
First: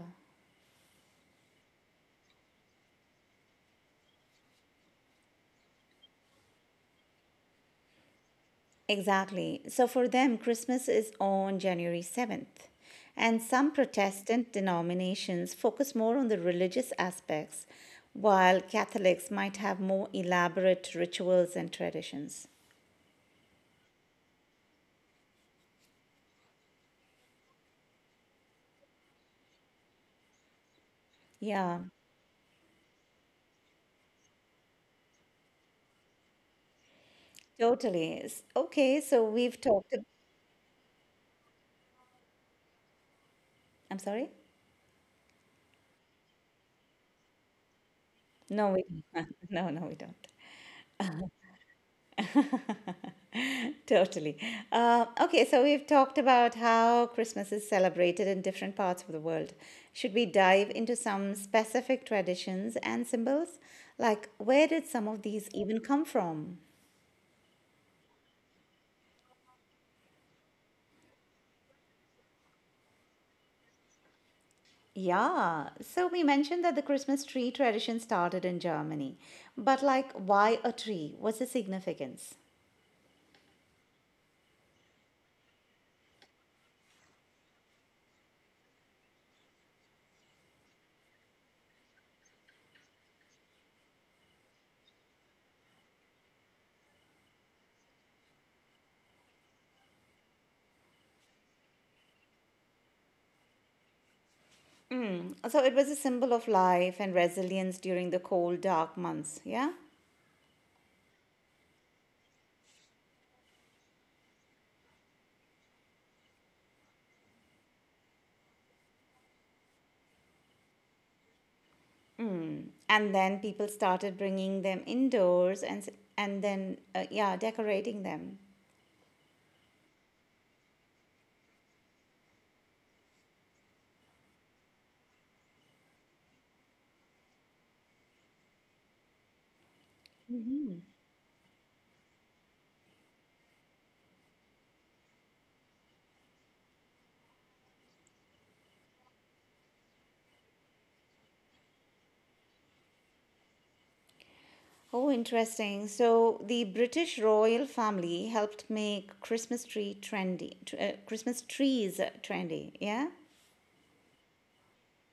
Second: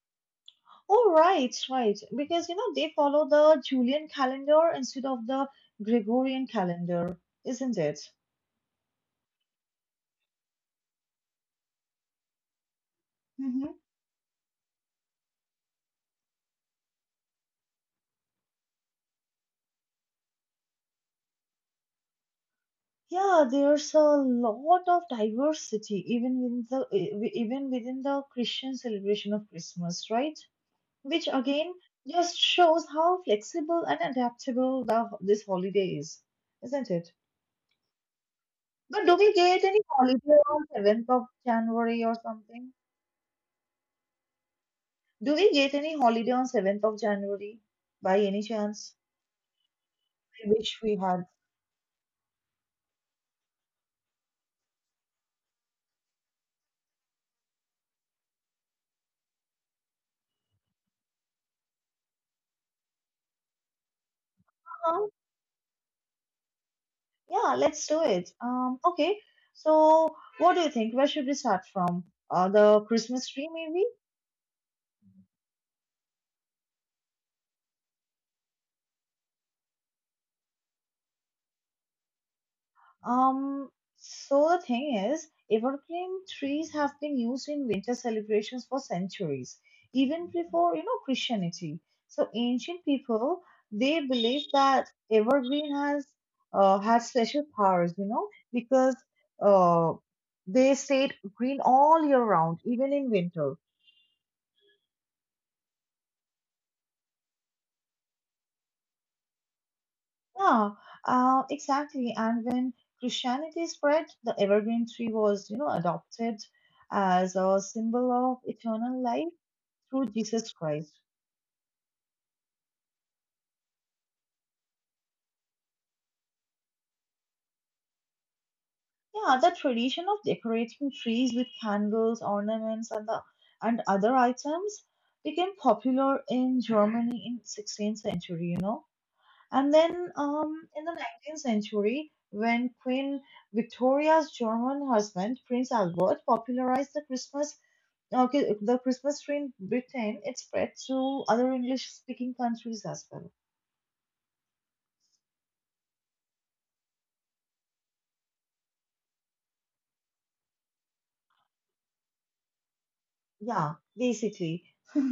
Oh, right, right. Because, you know, they follow the Julian calendar instead of the Gregorian calendar, isn't it? Exactly. So for them, Christmas is on January seventh. And some Protestant denominations focus more on the religious aspects, while Catholics might have more elaborate rituals and traditions. Yeah, there's a lot of diversity even in the e- even within the Christian celebration of Christmas, right? Which again Yeah, just shows how flexible and adaptable the, this holiday is, isn't it? totally. S- Okay, But do so we we've get any talked. ab- holiday on seventh of January or something? I'm sorry? Do we get any holiday on seventh of January by any No, we chance? no, no, we don't. I wish we had. Totally. Uh, okay, so we've talked about how Christmas is celebrated in different parts of the world. Should we dive into some specific traditions and symbols? Like, where did some of these even come from? Yeah, let's do it. Um, okay. So, what do you think? Where should we start from? Uh, the Christmas tree, maybe? Yeah, so we mentioned that the Christmas tree tradition started in Germany, but like, why a tree? What's the significance? Um, so the thing is, evergreen trees have been used in winter celebrations for centuries, even before, you know, Christianity. So ancient people, they believed that evergreen has uh, had special powers, you know, because uh, they stayed green all year round, even in winter. Mm. So it was a symbol of life and resilience during the cold, dark months. Yeah. Yeah, uh, exactly. And when Christianity spread, the evergreen tree was, you know, adopted as a symbol of eternal life through Jesus Christ. Mm. And then people started bringing them indoors and s- and then uh, yeah, decorating them. Yeah, the tradition of decorating trees with candles, ornaments, and the and other items became popular in Germany in sixteenth century, you know. And then um, in the nineteenth century, when Queen Victoria's German husband, Prince Albert, popularized the Christmas Okay, the Christmas tree in Britain, it spread to other English speaking countries as well. Oh, interesting. So the British royal family helped make Christmas tree trendy, tr- uh, Christmas trees uh, trendy. Yeah. Yeah, basically.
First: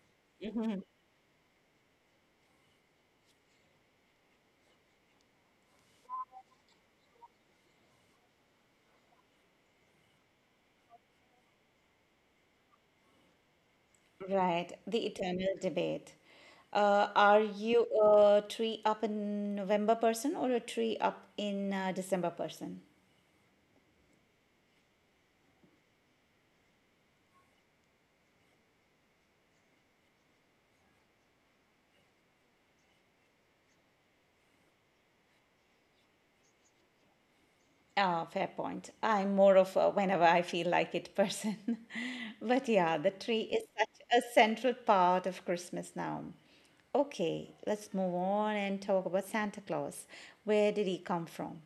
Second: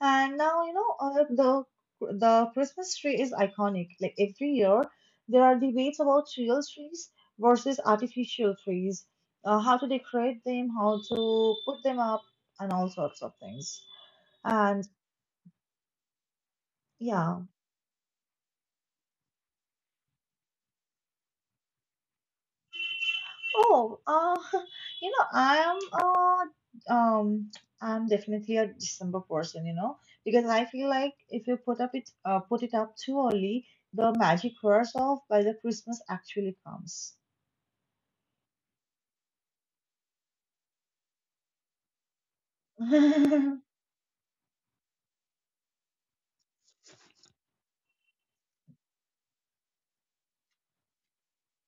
And now, you know, uh, the the Christmas tree is iconic. Like every year, there are debates about real trees versus artificial trees, uh, how to decorate them, how to put them up, and all sorts of things. Right. And The eternal debate. Uh, are yeah, you a tree up in November person or a tree up in uh, December person? Oh, uh, you know, I'm uh, um, I'm definitely a December person, you know, because I feel like if you put up it uh, put it up too early, the magic wears off by the Christmas actually comes. Ah, fair point. I'm more of a whenever I feel like it person. But yeah, the tree is such a central part of Christmas now. Okay, let's move on and talk about Santa Claus. Where did he come from?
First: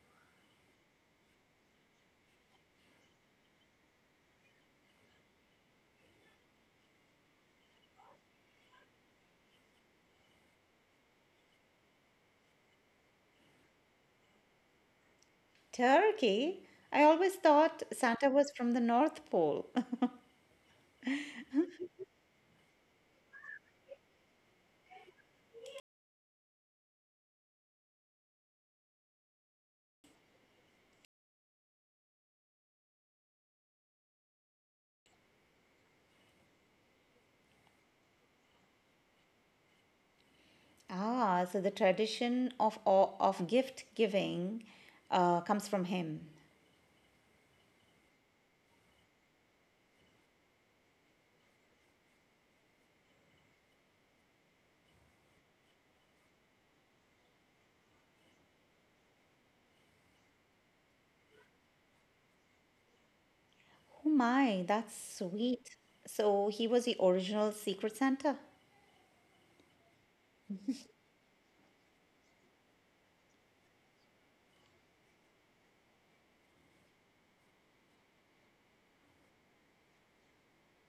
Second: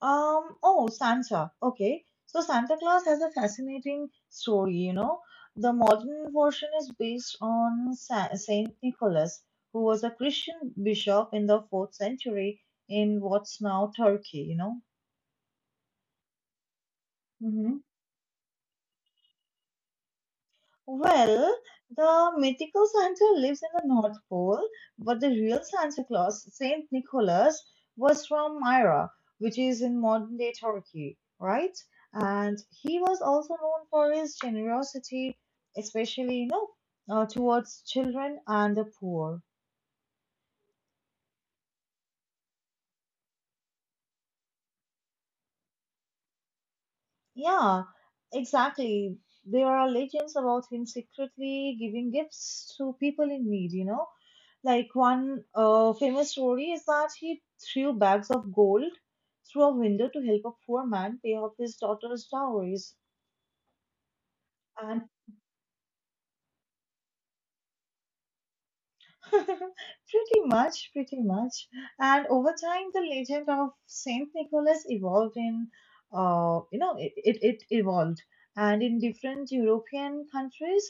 Um, oh, Santa. Okay. So Santa Claus has a fascinating story, you know. The modern version is based on Sa- Saint Nicholas, who was a Christian bishop in the fourth century in what's now Turkey, you know. Turkey? I always Mhm. thought Santa was from the North Pole. Well, the mythical Santa lives in the North Pole, but the real Santa Claus, Saint Nicholas, was from Myra, which is in modern day Turkey, right? And he was also known for his generosity, especially, you know, uh, towards children and the poor. Ah, so the tradition of of gift giving uh, comes from him. Yeah, exactly. There are legends about him secretly giving gifts to people in need, you know. Like one uh, famous story is that he threw bags of gold through a window to help a poor man pay off his daughter's dowries. Oh my, And that's sweet. So he was the original Secret Santa. pretty much, pretty much. And over time, the legend of Saint Nicholas evolved in, uh, you know, it, it, it evolved. And in different European countries,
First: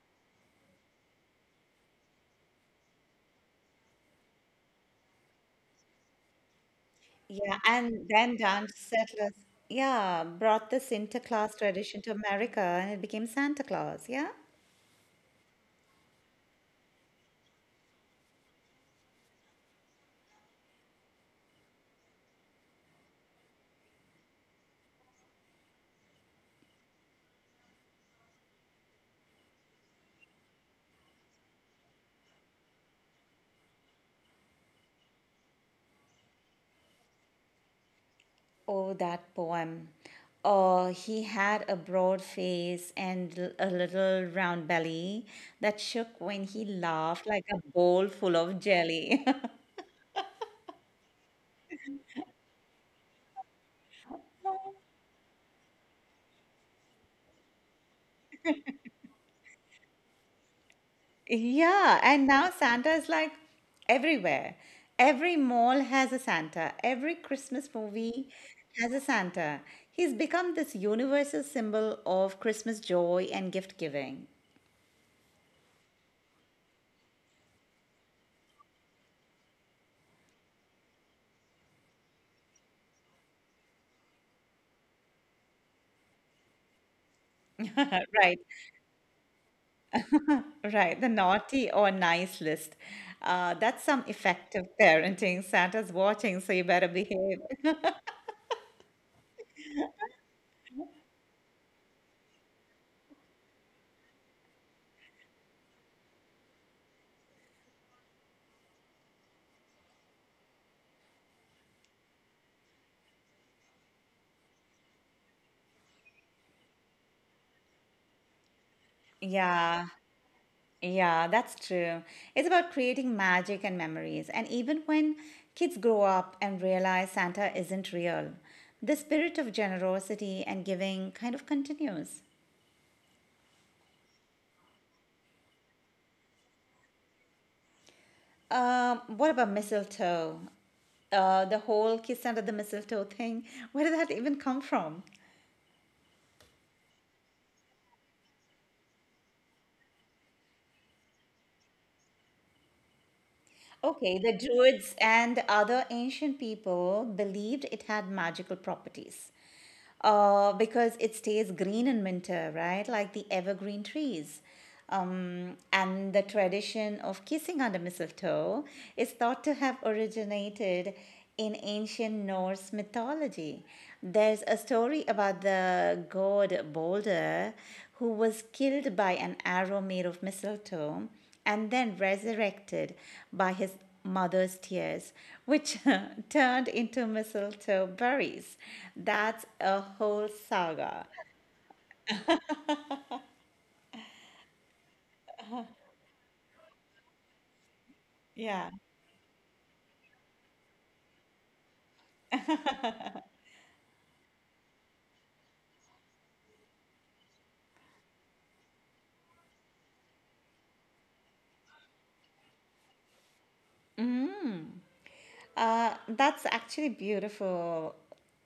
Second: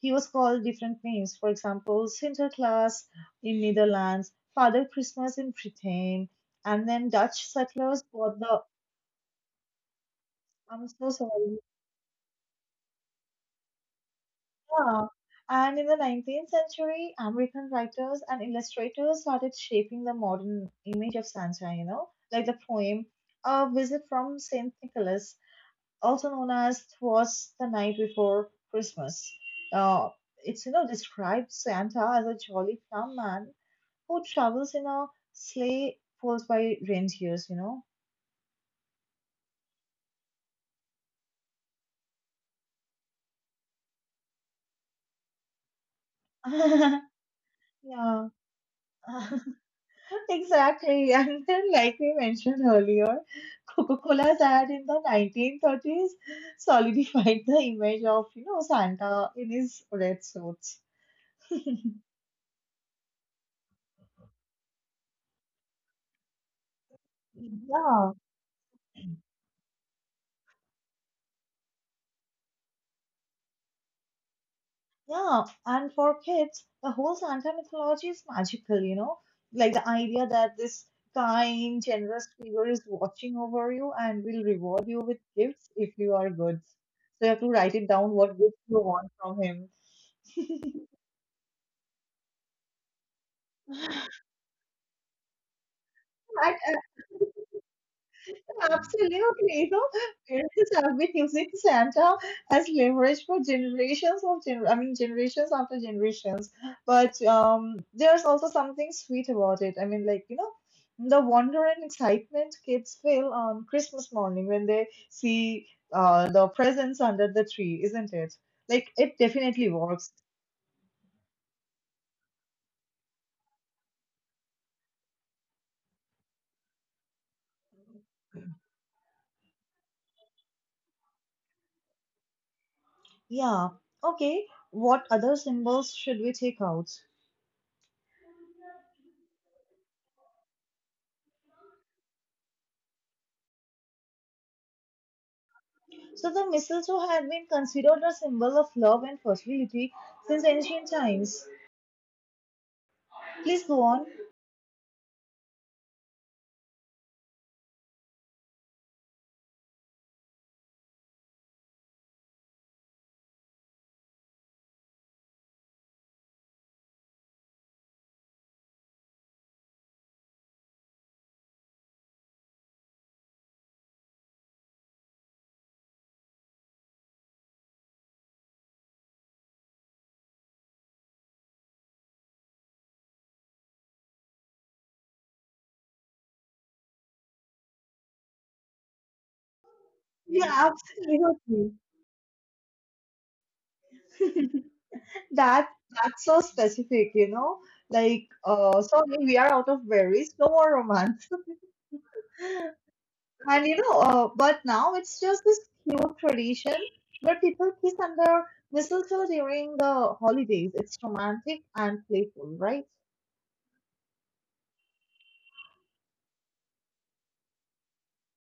he was called different names. For example, Sinterklaas in Netherlands, Father Christmas in Britain, and then Dutch Yeah, settlers and then brought the Dutch settlers, yeah, brought the I'm so Santa Claus sorry. tradition to America and it became Santa Claus, yeah? Yeah. And in the nineteenth century, American writers and illustrators started shaping the modern image of Santa, you know, like the poem A Visit from Saint Nicholas, also known as Twas the Night Before Christmas. Uh, it's, you know, describes Santa as a jolly plum man who travels in a sleigh pulled by reindeers, you know. Oh, that poem. Oh, he had a broad face and l- a little round belly that shook when he laughed like a bowl Yeah. full of jelly. Exactly. And then, like we mentioned earlier, Coca Cola's ad in the nineteen thirties solidified the image of, you know, Santa in his red suits. Yeah, and now Santa is like everywhere. Every mall has a Santa. Every Christmas Yeah, movie has a Santa. He's become this universal symbol of Christmas joy and gift giving. yeah. And for kids, the whole Santa mythology is magical, you know? Like the idea that this kind, generous figure is watching over you and will reward you with gifts if you are good. So you have to write it down Right, what gifts you want from him. right. The naughty or nice list. Uh, that's some effective parenting. Santa's watching, so you And better behave. Absolutely, you know, parents have been using Santa as leverage for generations of gener- I mean generations after generations. But um, there's also something sweet about it. I mean, like you know, the wonder and excitement kids feel on Christmas morning when they see uh the presents under the tree, isn't it? Like it definitely Yeah. works. Yeah, that's true. It's about creating magic and memories. And even when kids grow up and realize Santa isn't real, the spirit of generosity and giving kind of continues. Yeah. Okay. What other symbols should we take out? Um, what about mistletoe? Uh, the whole kiss under the mistletoe thing, where did that even come from? So the mistletoe had been considered a symbol of love and fertility since ancient times. Please go on. Okay, the Druids and other ancient people believed it had magical properties uh, because it stays green in winter, right? Like the evergreen trees. Um, and the tradition of kissing under mistletoe is thought to have originated in ancient Norse mythology. There's a story about the god Balder who was killed by an arrow made of mistletoe and then resurrected by his mother's tears, which turned into mistletoe berries. That's a whole Yeah, saga. absolutely. That that's so specific, you know. Like, Yeah. uh, sorry, we are out of berries, no more romance. And you know, uh, but now it's just this cute tradition where people kiss under mistletoe during the holidays. It's romantic and playful, right? Uh, that's actually beautiful,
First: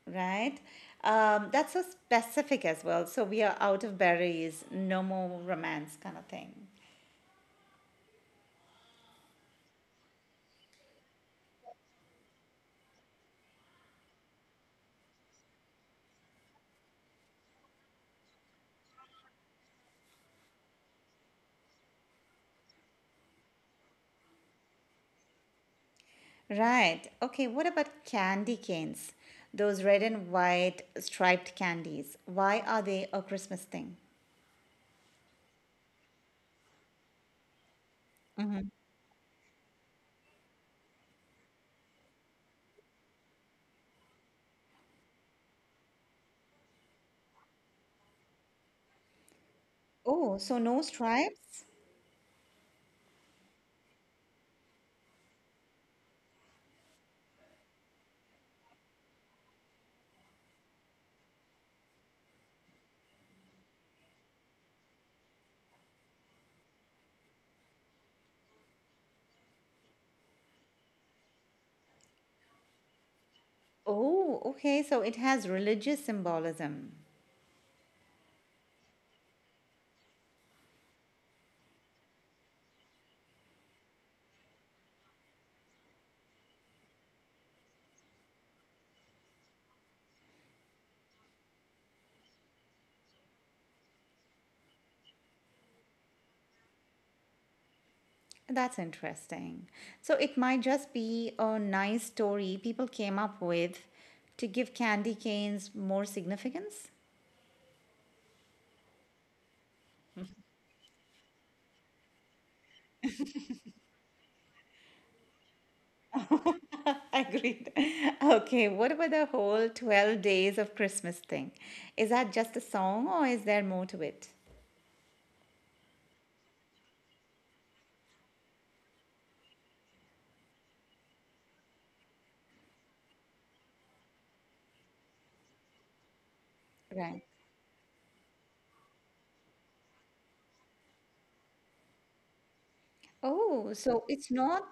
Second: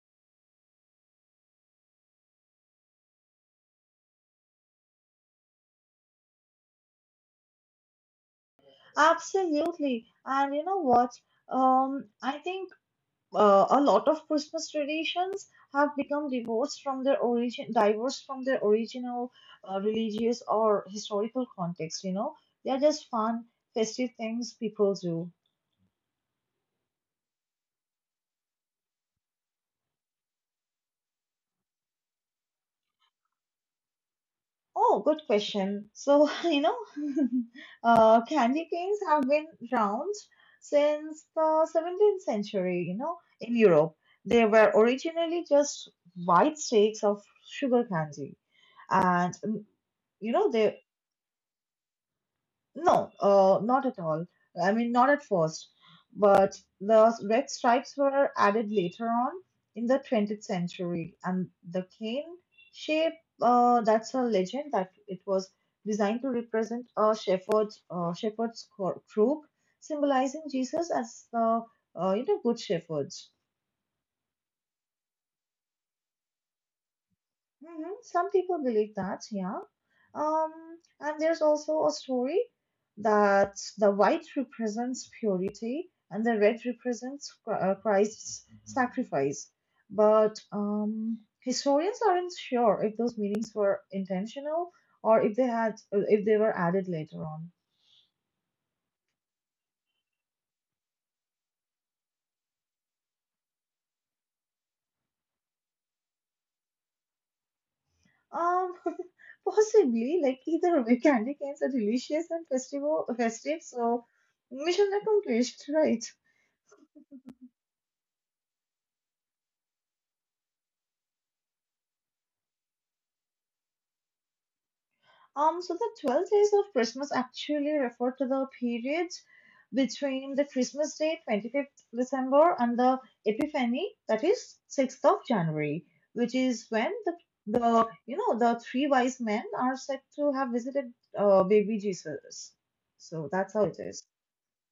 right? Um, that's so specific as well. So we are out of berries, no more romance kind of thing. Absolutely. And you know what? Um, I think uh, a lot of Christmas traditions have become divorced from their origin, divorced from their original uh, religious or historical context. You know, they are just fun, festive things people do. Right. Okay, what about candy canes? Those red and white striped candies. Why are they a Christmas thing? Oh, good question. So you know, uh, candy canes have been around since the seventeenth century. You know, in Europe, they were originally just white cakes of sugar candy, and mm, you Oh, know so they no stripes? No, uh, not at all. I mean, not at first, but the red stripes were added later on in the twentieth century, and the cane shape, uh, that's a legend that it was designed to represent a shepherd's uh, shepherd's cro- crook, symbolizing Jesus as the uh, you know good shepherd. Oh, okay. So it has religious symbolism. Hmm Some people believe that, yeah. Um, and there's also a story that the white represents purity and the red represents Chri- uh, Christ's sacrifice. But um, historians aren't sure if those meanings were intentional or if they had uh, if they were added later on. That's interesting. So it might just be a nice story people came up with to give candy canes more significance. Um, possibly, like either way, candy canes are delicious and festival festive, so mission accomplished, right? Agreed. Okay, what about the whole twelve days of Christmas thing? Is that just a song or is there more to it? Um, so the twelve days of Christmas actually refer to the period between the Christmas Day, the twenty-fifth of December, and the Epiphany, that is the sixth of January, which is when the, Right. the you know the three wise men are said to have visited uh, baby Jesus. So that's how Oh, it so is. it's not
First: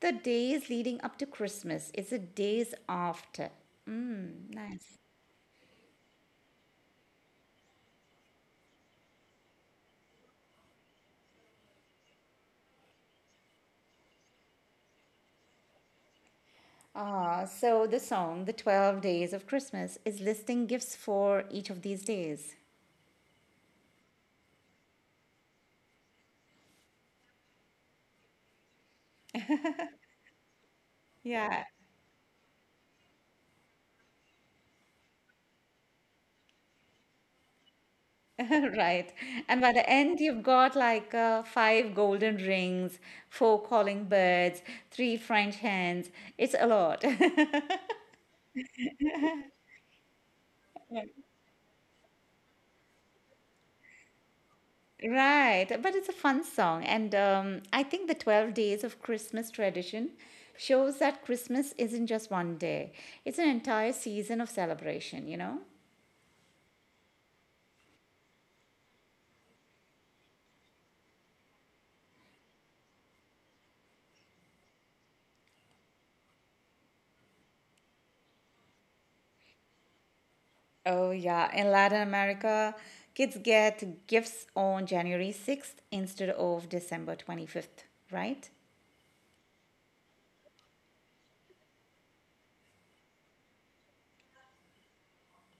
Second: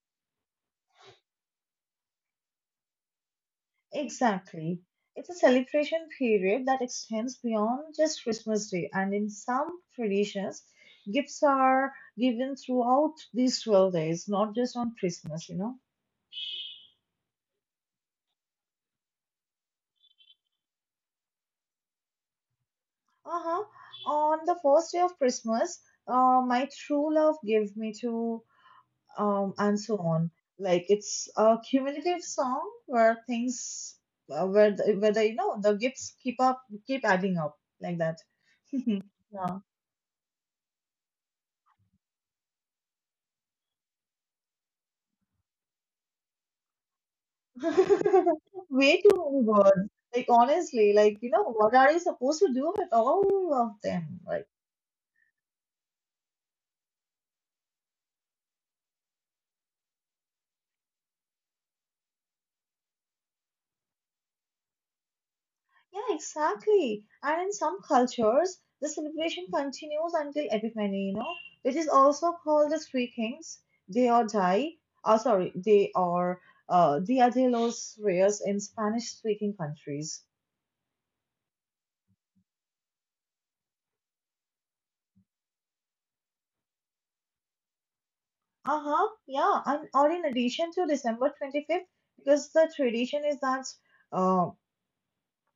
the days leading up to Christmas, it's the days after. Mm, Exactly. nice. It's a celebration period that extends beyond just Christmas Day, and in some traditions, gifts are given throughout these twelve days, not just on Christmas, you know. Ah, so the song, The twelve Days of Christmas, is listing gifts for each of these days. Uh huh. On the first day of Christmas, uh, my true love gave me to, um, and so on. Like it's a Yeah, cumulative song where things, uh, where the, where the, you know the gifts keep up, keep adding up like that. right. Yeah. And by the end, you've got like uh, five golden rings, four calling birds, three French hens. It's a lot. Way too many words. Like honestly, like you know, what are you supposed to do with all of them? Like Right, but it's a fun song, and um, I think the twelve days of Christmas tradition shows that Christmas isn't just one day, it's an entire season of celebration, you know? yeah, exactly. And in some cultures, the celebration continues until Epiphany. You know, which is also called the Three Kings. They or die. Oh, sorry, they are uh, Dia de los Reyes in Spanish-speaking countries. Oh, yeah. In Latin America, kids get gifts on January sixth instead of December twenty-fifth, right? Uh huh. Yeah, and or in addition to December twenty-fifth, because the tradition is that. uh,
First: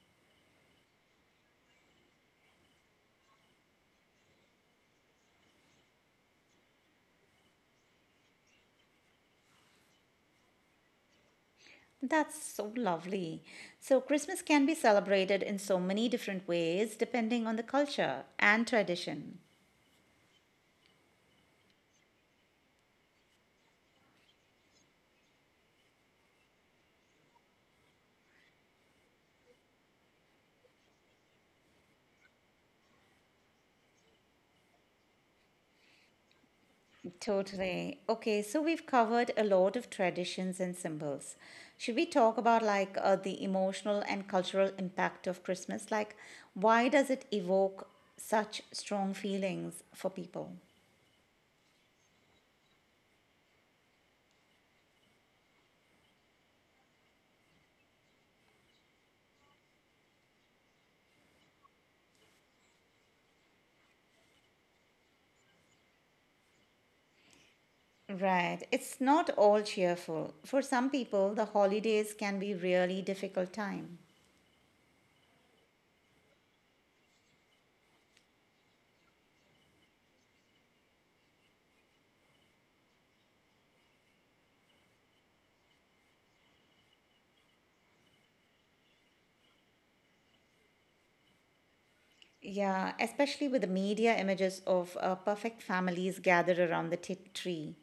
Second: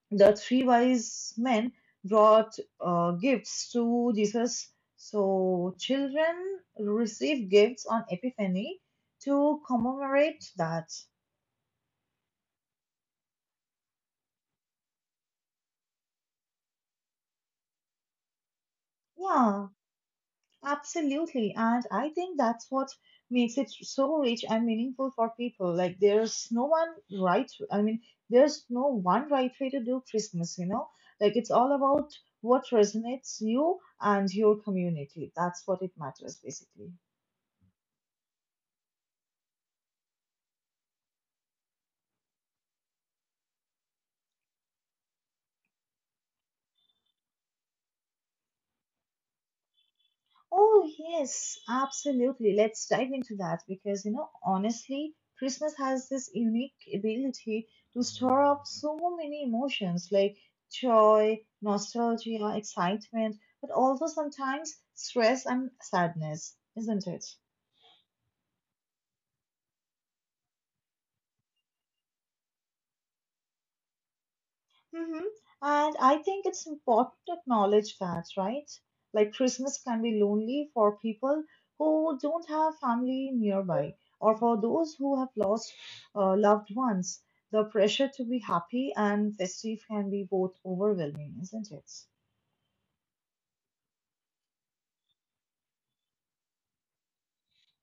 the three wise men brought uh, gifts to Jesus. So children receive gifts on Epiphany to commemorate that. That's so lovely. So, Christmas can be celebrated in so many different ways depending on the culture and tradition. Yeah, absolutely. And I think that's what makes it so rich and meaningful for people. Like there's no one right, I mean, there's no one right way to do Christmas, you know? Like it's all about what resonates you and your community. That's what it matters basically. Totally. Okay, so we've covered a lot of traditions and symbols. Should we talk about like uh, the emotional and cultural impact of Christmas? Like, why does it evoke such strong feelings for people? Oh, yes, absolutely. Let's dive into that because, you know, honestly, Christmas has this unique ability to store up so many emotions like joy, nostalgia, excitement, but also sometimes stress and sadness, isn't it? Right. It's not all cheerful. For some people, the holidays can be really difficult time. Mm-hmm. And I think it's important to acknowledge that, right? Like Christmas can be lonely for people who don't have family nearby, or for those who have lost uh, loved ones. The pressure to be happy and festive can be both overwhelming, isn't it? Yeah, especially with the media images of uh, perfect families gathered around the t- tree,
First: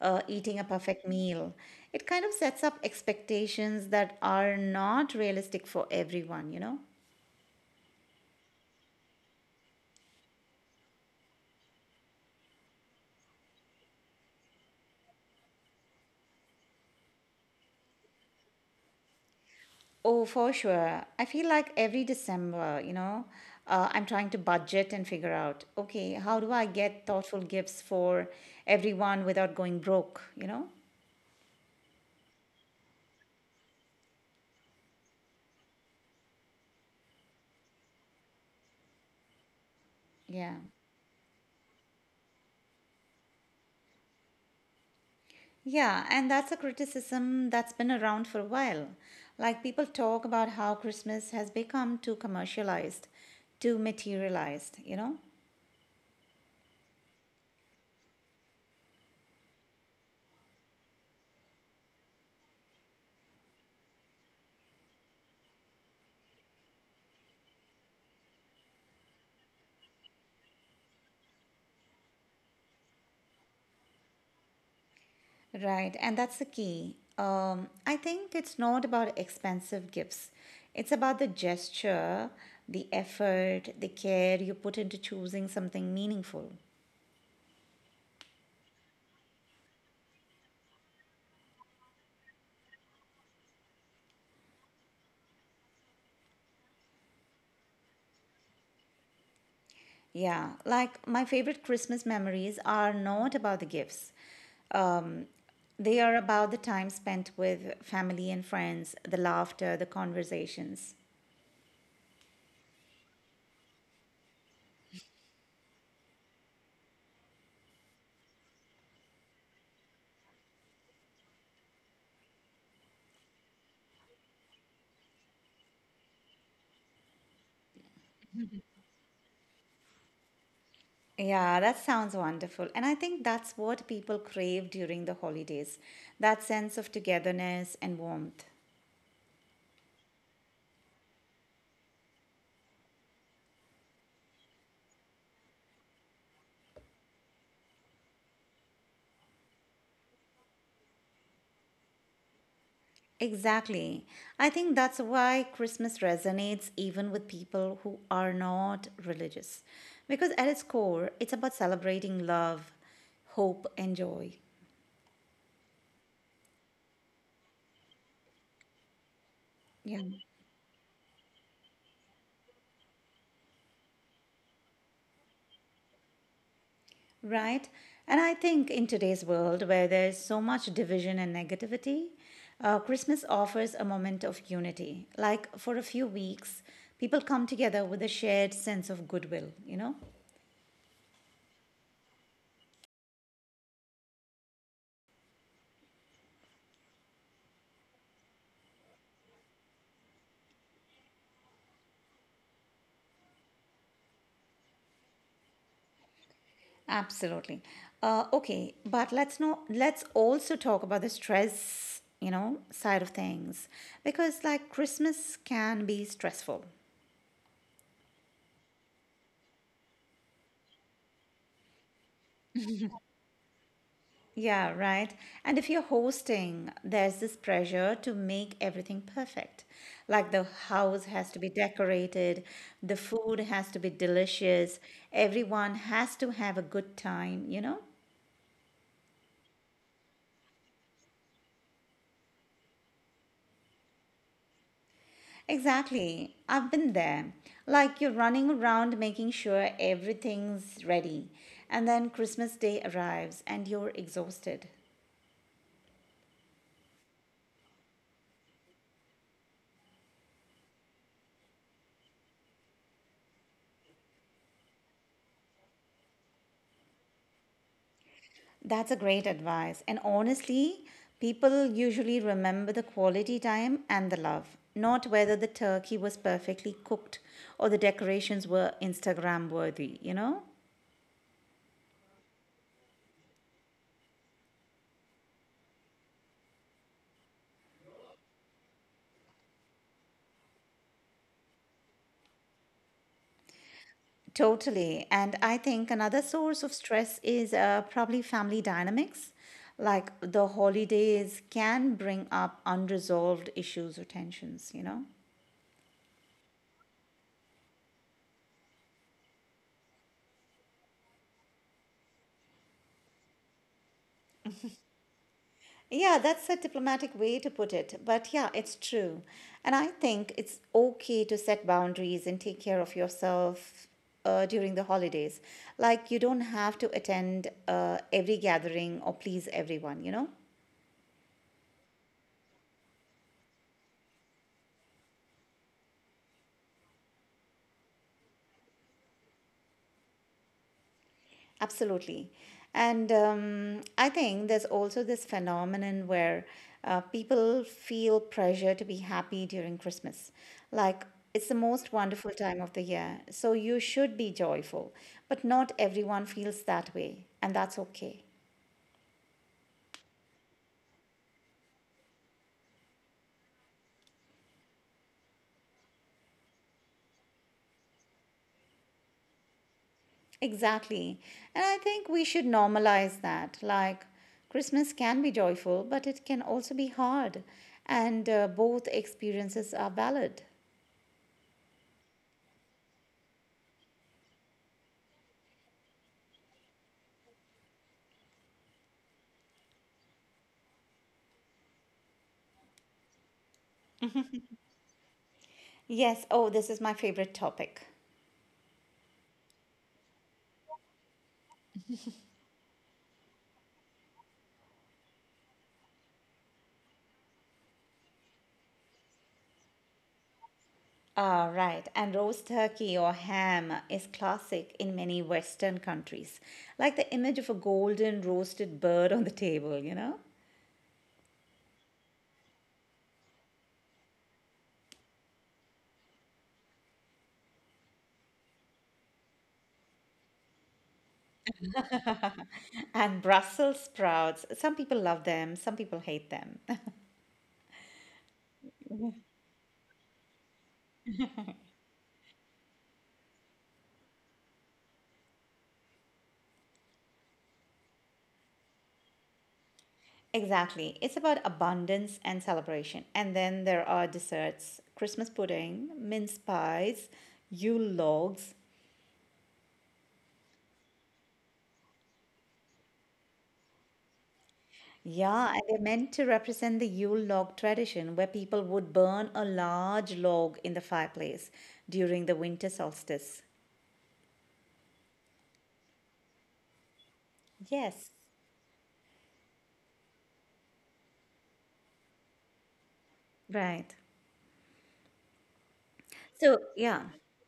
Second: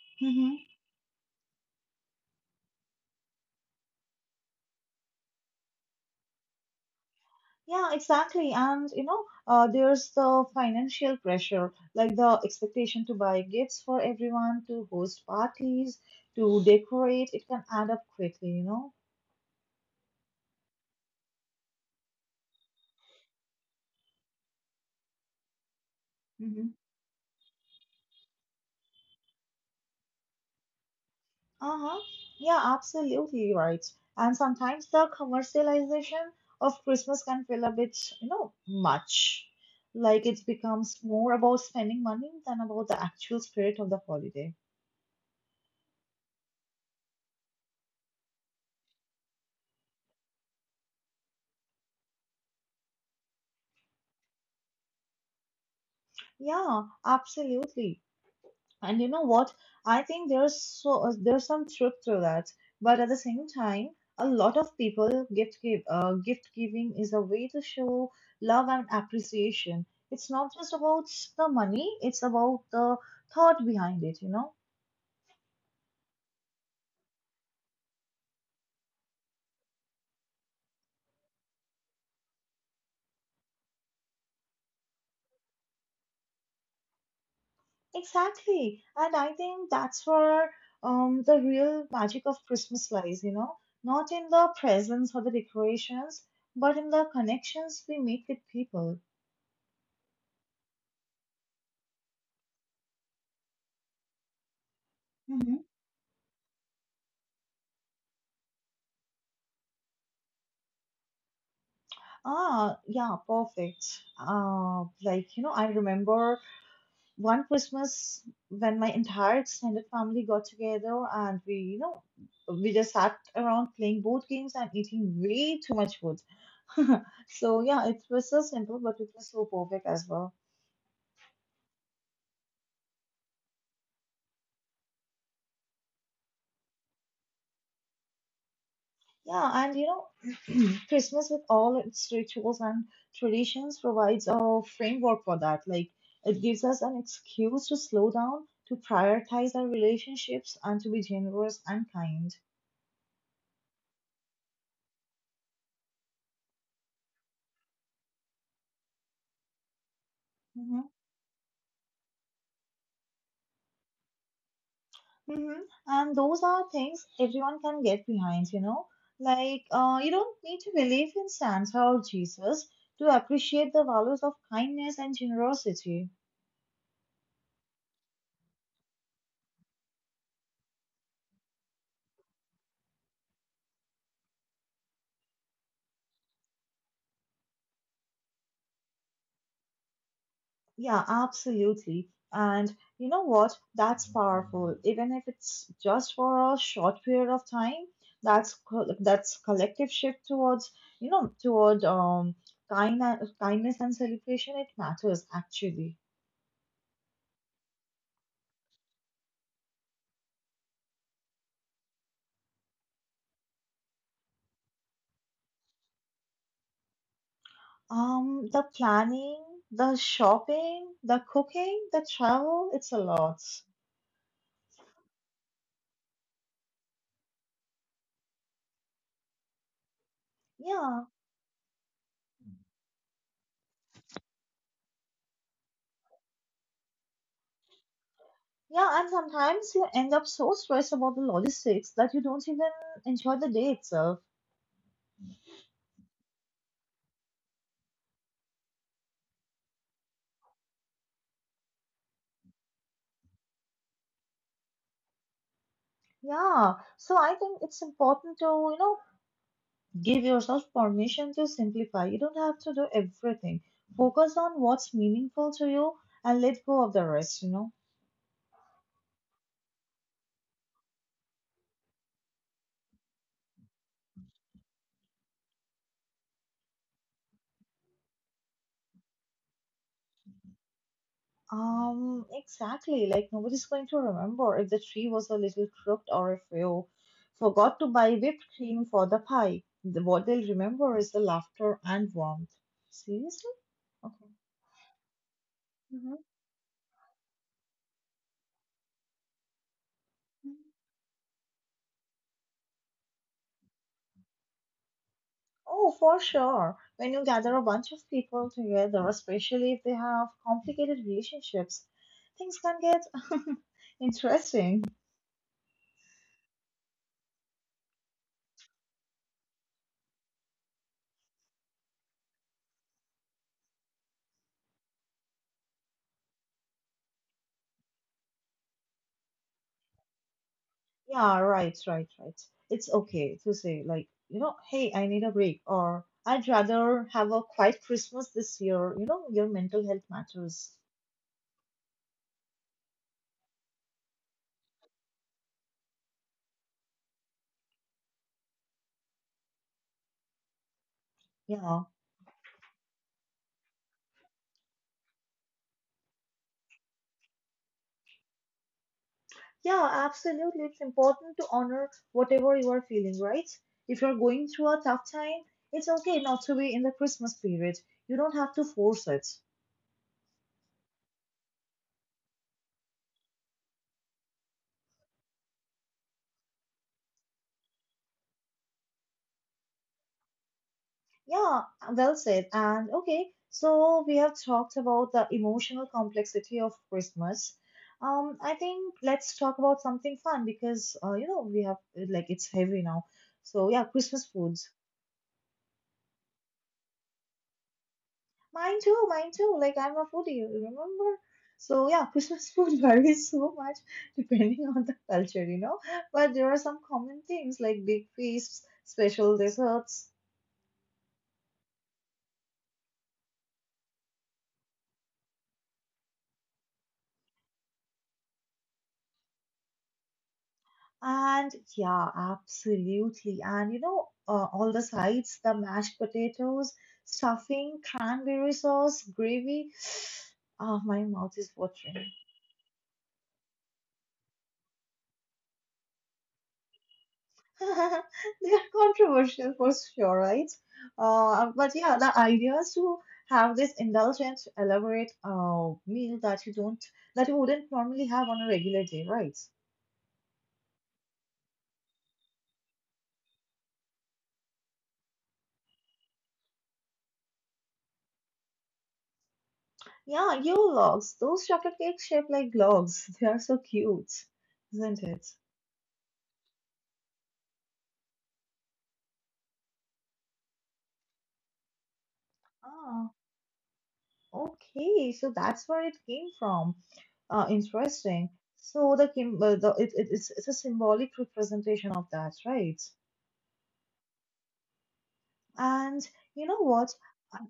uh, eating a Mm-hmm. perfect meal. It kind of sets up expectations that are not realistic for everyone, you know? Yeah, exactly. And you know, uh, there's the financial pressure, like the expectation to buy gifts for everyone, to host parties, to decorate. It can add up quickly, you know. Oh, for sure. I feel like every December, you know, uh, I'm trying to budget and figure out, okay, how do I get thoughtful gifts for everyone without going broke, you know? Uh-huh. Yeah, absolutely right. And sometimes the commercialization of Christmas can feel a bit, you know, much. Like it Yeah. becomes more about spending money than about the actual spirit of the holiday. Yeah, and that's a criticism that's been around for a while. Like people talk about how Christmas has become too commercialized, too materialized, you know? Yeah, absolutely. And you know what? I think there's so uh, there's some truth to that, but at the same time, a lot of people gift give uh, gift giving is a way to show love and appreciation. It's not just about the money; it's about the thought behind it. You know Right, and that's the key. Um, I think it's not about expensive gifts, it's about the gesture, the effort, the care you put into choosing something meaningful. exactly, and I think that's where um the real magic of Christmas lies. You know, not in the presents or the decorations, but in the connections we make with people. Yeah, like my favorite Christmas memories are not about the gifts. Um, they are about the time spent with family and friends, the laughter, the conversations. Ah, yeah, perfect. Uh, like, you know, I remember one Christmas when my entire extended family got together and we, you know, we just sat around playing board games and eating way too much food. So, yeah, it was so simple, but it was so perfect as well. Yeah, that sounds wonderful. And I think that's what people crave during the holidays, that sense of togetherness and warmth. Yeah, and you know, Christmas with all its rituals and traditions provides a framework for that. Like, it gives us an excuse to slow down, to prioritize our relationships, and to be generous and kind. Exactly. I think that's why Christmas resonates even with people who are not religious, because at its Hmm core, it's about celebrating love, hope, and joy. hmm And those are things everyone can get behind, you know? Like, uh, Yeah. you don't need to believe in Santa or Jesus to appreciate the values of kindness and generosity. Right. And I think in today's world where there's so much division and negativity, uh, Christmas offers a moment of unity. Like for a few weeks, people come together with a shared sense of goodwill, you know? Yeah, absolutely. And you know what? That's powerful. Even if it's just for a short period of time, that's co- that's collective shift towards, you know, toward um kind kindness and celebration. It matters actually. Absolutely. Uh, okay, but let's not let's also talk about the stress, you know, side of things because, like, Christmas can be stressful. Um, the planning, the shopping, the cooking, the travel, it's a lot. Yeah, right. And if you're hosting, there's this pressure to make everything perfect. Like, the Yeah. house has to be decorated, the food has to be delicious, everyone has to have a good time, you know? Yeah, and sometimes you end up so stressed about the logistics that you don't even enjoy the day itself. Exactly. I've been there. Like, you're running around making sure everything's ready. And then Christmas Day arrives and you're exhausted. Yeah, so I think it's important to, you know, give yourself permission to simplify. You don't have to do everything. Focus on what's meaningful to you and let go of the rest, you know. That's a great advice. And honestly, people usually remember the quality time and the love, not whether the turkey was perfectly cooked or the decorations were Instagram worthy, you know? Um, exactly. Like nobody's going to remember if the tree was a little crooked or if you forgot to buy whipped cream for the pie. The, what they'll remember is the laughter and warmth. Seriously? Okay. Totally. And I think Mm-hmm. Mm-hmm. another source of stress is uh, probably family dynamics. Like, the holidays can bring up unresolved issues or tensions, you know? Oh, for sure. When you gather a bunch of people together, especially if they have complicated relationships, things can get interesting. Yeah, that's a diplomatic way to put it. But yeah, it's true. And I think it's okay to set boundaries and take care of yourself uh, during the holidays. Like, you don't have to attend uh, every gathering or please everyone, you know? Yeah, right, right, right. It's okay to say, like, you know, hey, I need a break, or I'd rather have a quiet Christmas this year. You know, your mental health matters. Absolutely. And um, I think there's also this phenomenon where uh, people feel pressure to be happy during Christmas. Like, it's the Yeah, most wonderful time of the year, so you should be joyful. But not everyone feels that way, and that's okay. yeah, absolutely. It's important to honor whatever you are feeling, right? If you're going through a tough time, it's okay not to be in the Christmas period. You don't have to force it. Exactly. And I think we should normalize that. Like, Christmas can be joyful, but it can also be hard, and uh, both experiences are valid. Yeah, well said. And okay, so we have talked about the emotional complexity of Christmas. Um, I think let's talk about something fun because uh, you know, we have like it's heavy now. So yeah, Christmas foods. Yes, oh, this is my favorite topic. Mine too, mine too. Like I'm a foodie, remember? So yeah, Christmas food varies so much depending on the culture, you know. But there are some common things like big feasts, special desserts. Ah, right. And roast turkey or ham is classic in many Western countries, like the image of a golden roasted bird on the table, you know? And yeah, absolutely. And you know, uh, all the sides, the mashed potatoes, stuffing, cranberry sauce, gravy. Ah, my mouth is watering. And Brussels sprouts, some people love them, some people hate them. They are controversial for sure, right? Uh, but yeah, the idea is to have this indulgent, elaborate uh, meal that you don't, that you wouldn't normally have on a regular day, right? Exactly. It's about abundance and celebration. And then there are desserts: Christmas pudding, mince pies, Yule logs. Yeah, yule logs. Those chocolate cakes shaped like logs. They are so cute, isn't it? Yeah, and they're meant to represent the Yule log tradition, where people would burn a large log in the fireplace during the winter Ah. solstice. Okay, so that's where it came from. Uh, Yes. Interesting. So the kim uh, the it, it, it's it's a symbolic representation of that, right? Right. And you know So what? yeah, Uh,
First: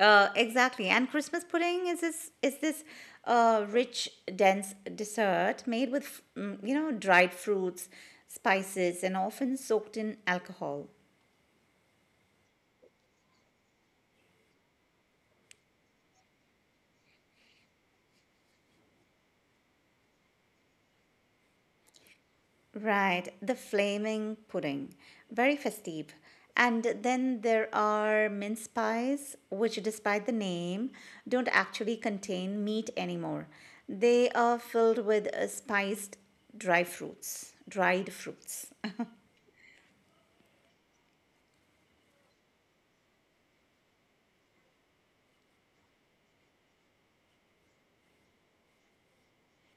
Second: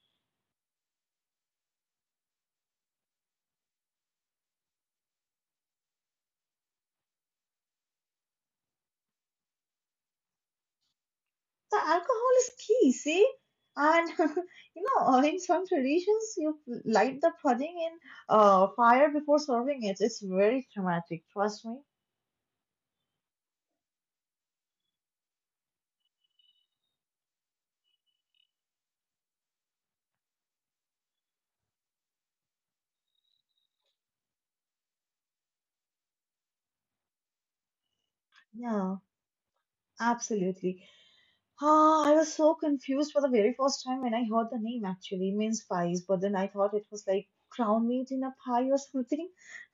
uh, exactly. And Christmas pudding is this is this uh, rich, dense dessert made with mm, you know dried fruits, spices, and often soaked in alcohol. The alcohol is key, see? And you know, uh, in some traditions, you light the pudding in uh, fire before serving it. It's very dramatic, trust me. Right, the flaming pudding, very festive. And then there are mince pies, which, despite the name, don't actually contain meat anymore. They are filled with uh, spiced dry fruits, dried fruits. Yeah, absolutely. Ah, I was so confused for the very first time when I heard the name actually it means pies, but then I thought it was like crown meat in a pie or something.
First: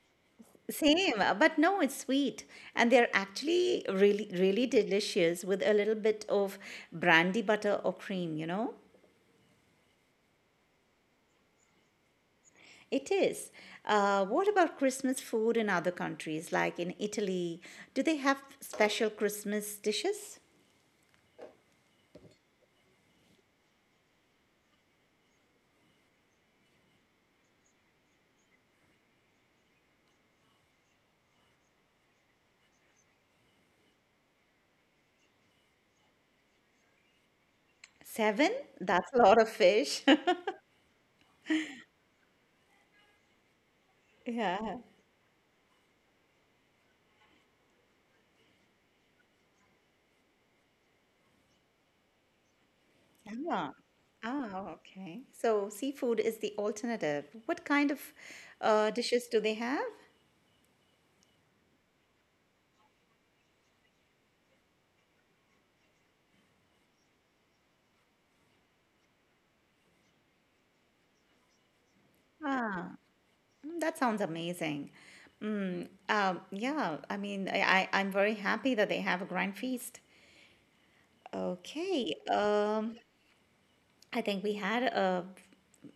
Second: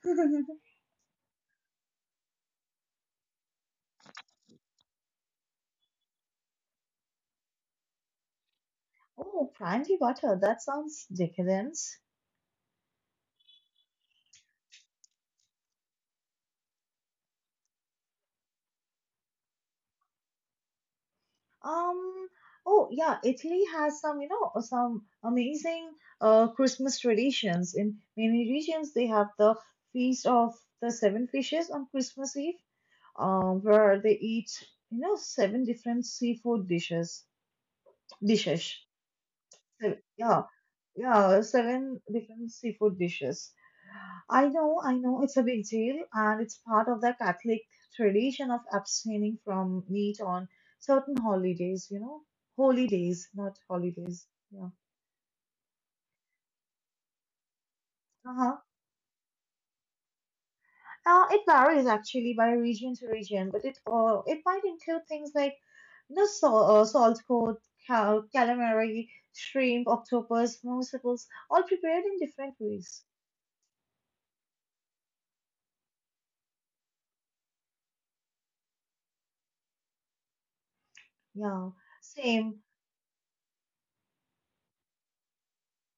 Same, uh, but no, it's sweet. And they're actually really, really delicious with a little bit of brandy butter or cream, you know? Oh, brandy butter. That sounds decadent. It is. Uh, what about Christmas food in other countries, like in Italy? Do they have special Christmas dishes? Um, oh yeah, Italy has some, you know, some amazing uh Christmas traditions. In many regions, they have the feast of the seven fishes on Christmas Eve, um, where they eat, you know, seven different seafood dishes. Seven? Dishes. That's a lot of So, fish. yeah, yeah, seven different seafood dishes. I know, Yeah. I know, it's a big deal, and it's part of the Catholic tradition of abstaining from meat on certain holidays, you know, holy days, not Yeah. holidays. Yeah. Ah, okay. So seafood is the alternative. What kind of Uh-huh. uh, dishes do they have? Uh, it varies actually by region to region, but it uh, it might include things like you know, sal- uh, salt cod, cal- calamari, shrimp, octopus, mussels, all prepared in different Ah, ways. mm, that sounds amazing. Mm, um, yeah, I mean, I, I, I'm very happy that they have a grand feast. Yeah, Okay, same. um, I think we had a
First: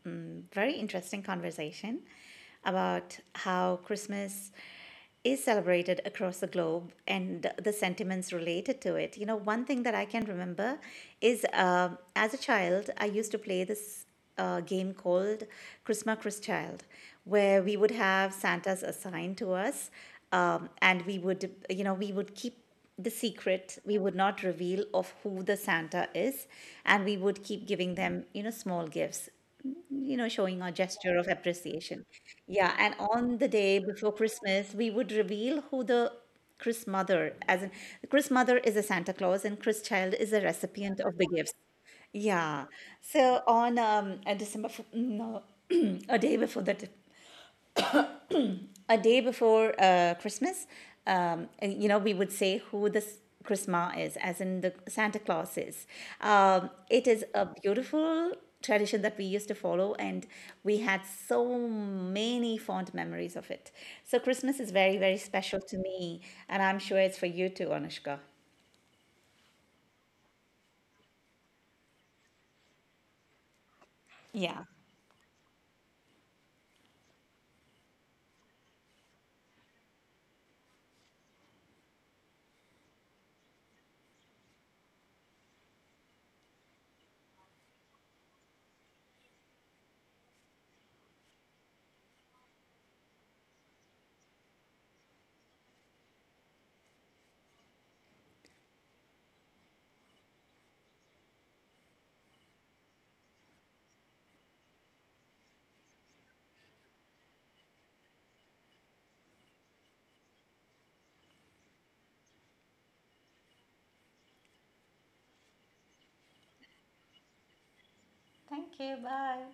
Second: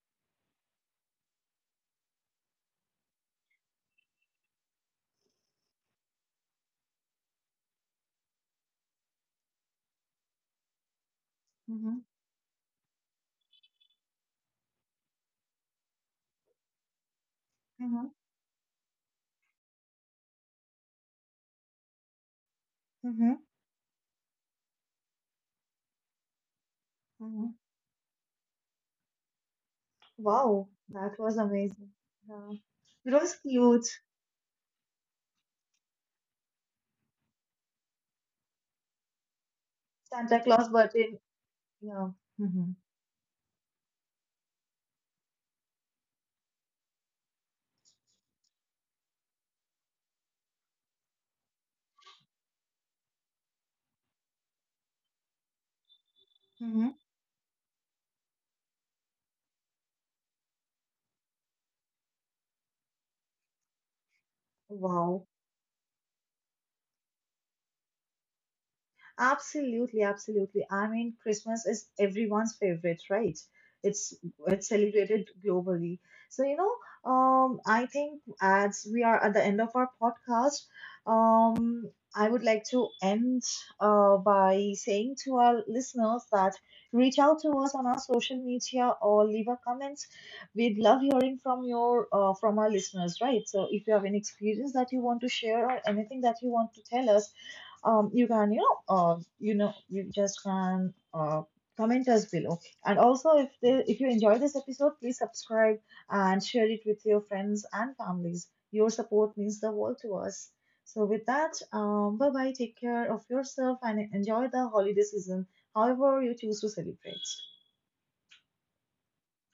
mm, very interesting conversation about how Christmas is celebrated across the globe and the sentiments related to it. You know, one thing that I can remember is, um Mm-hmm, as a child, I used to play this uh, game called Chrisma Chris Child, where we would mm-hmm, have Santas assigned to us, um, and we would, you know, we would keep the mm-hmm, secret, we would not reveal of who the santa is, and we would mm-hmm. keep giving them, you know, small gifts, you know, showing Wow, our that gesture of was amazing. appreciation. Yeah. Yeah, and It was on the day cute. before Christmas, we would reveal who the Chris mother, as in Chris mother is a Santa Claus and Chris child is Santa a Claus, but recipient in of the gifts. yeah. Yeah. Mm-hmm. So on, um, uh, December, f- no, a day before that, a day before uh, Christmas, um, you know, we would say who this Christmas is, as in the Santa Claus is. Um, Mm-hmm. it is a beautiful tradition that we used to follow, and we had so many fond memories of it. So Christmas is very, very Wow. special to me, and I'm sure it's for you too, Anushka. Absolutely, absolutely. I mean, Christmas is everyone's favorite, right? It's Yeah. it's celebrated globally. So, you know, um, I think as we are at the end of our podcast, um, I would like to end uh, by saying to our listeners that reach out to us on our social media or leave a comment. We'd love hearing from your uh, from our listeners, right? So, if you have any experience that you want to share or anything that you want to tell us, um, you can, you know uh, you know, you just can uh, comment us below. And also, if the, if you enjoy this episode, please subscribe and share it with your friends and families. Your support means the world to us. So with that, um, bye bye. Take care of yourself and enjoy the holiday season, however you choose to celebrate. Thank you. Bye.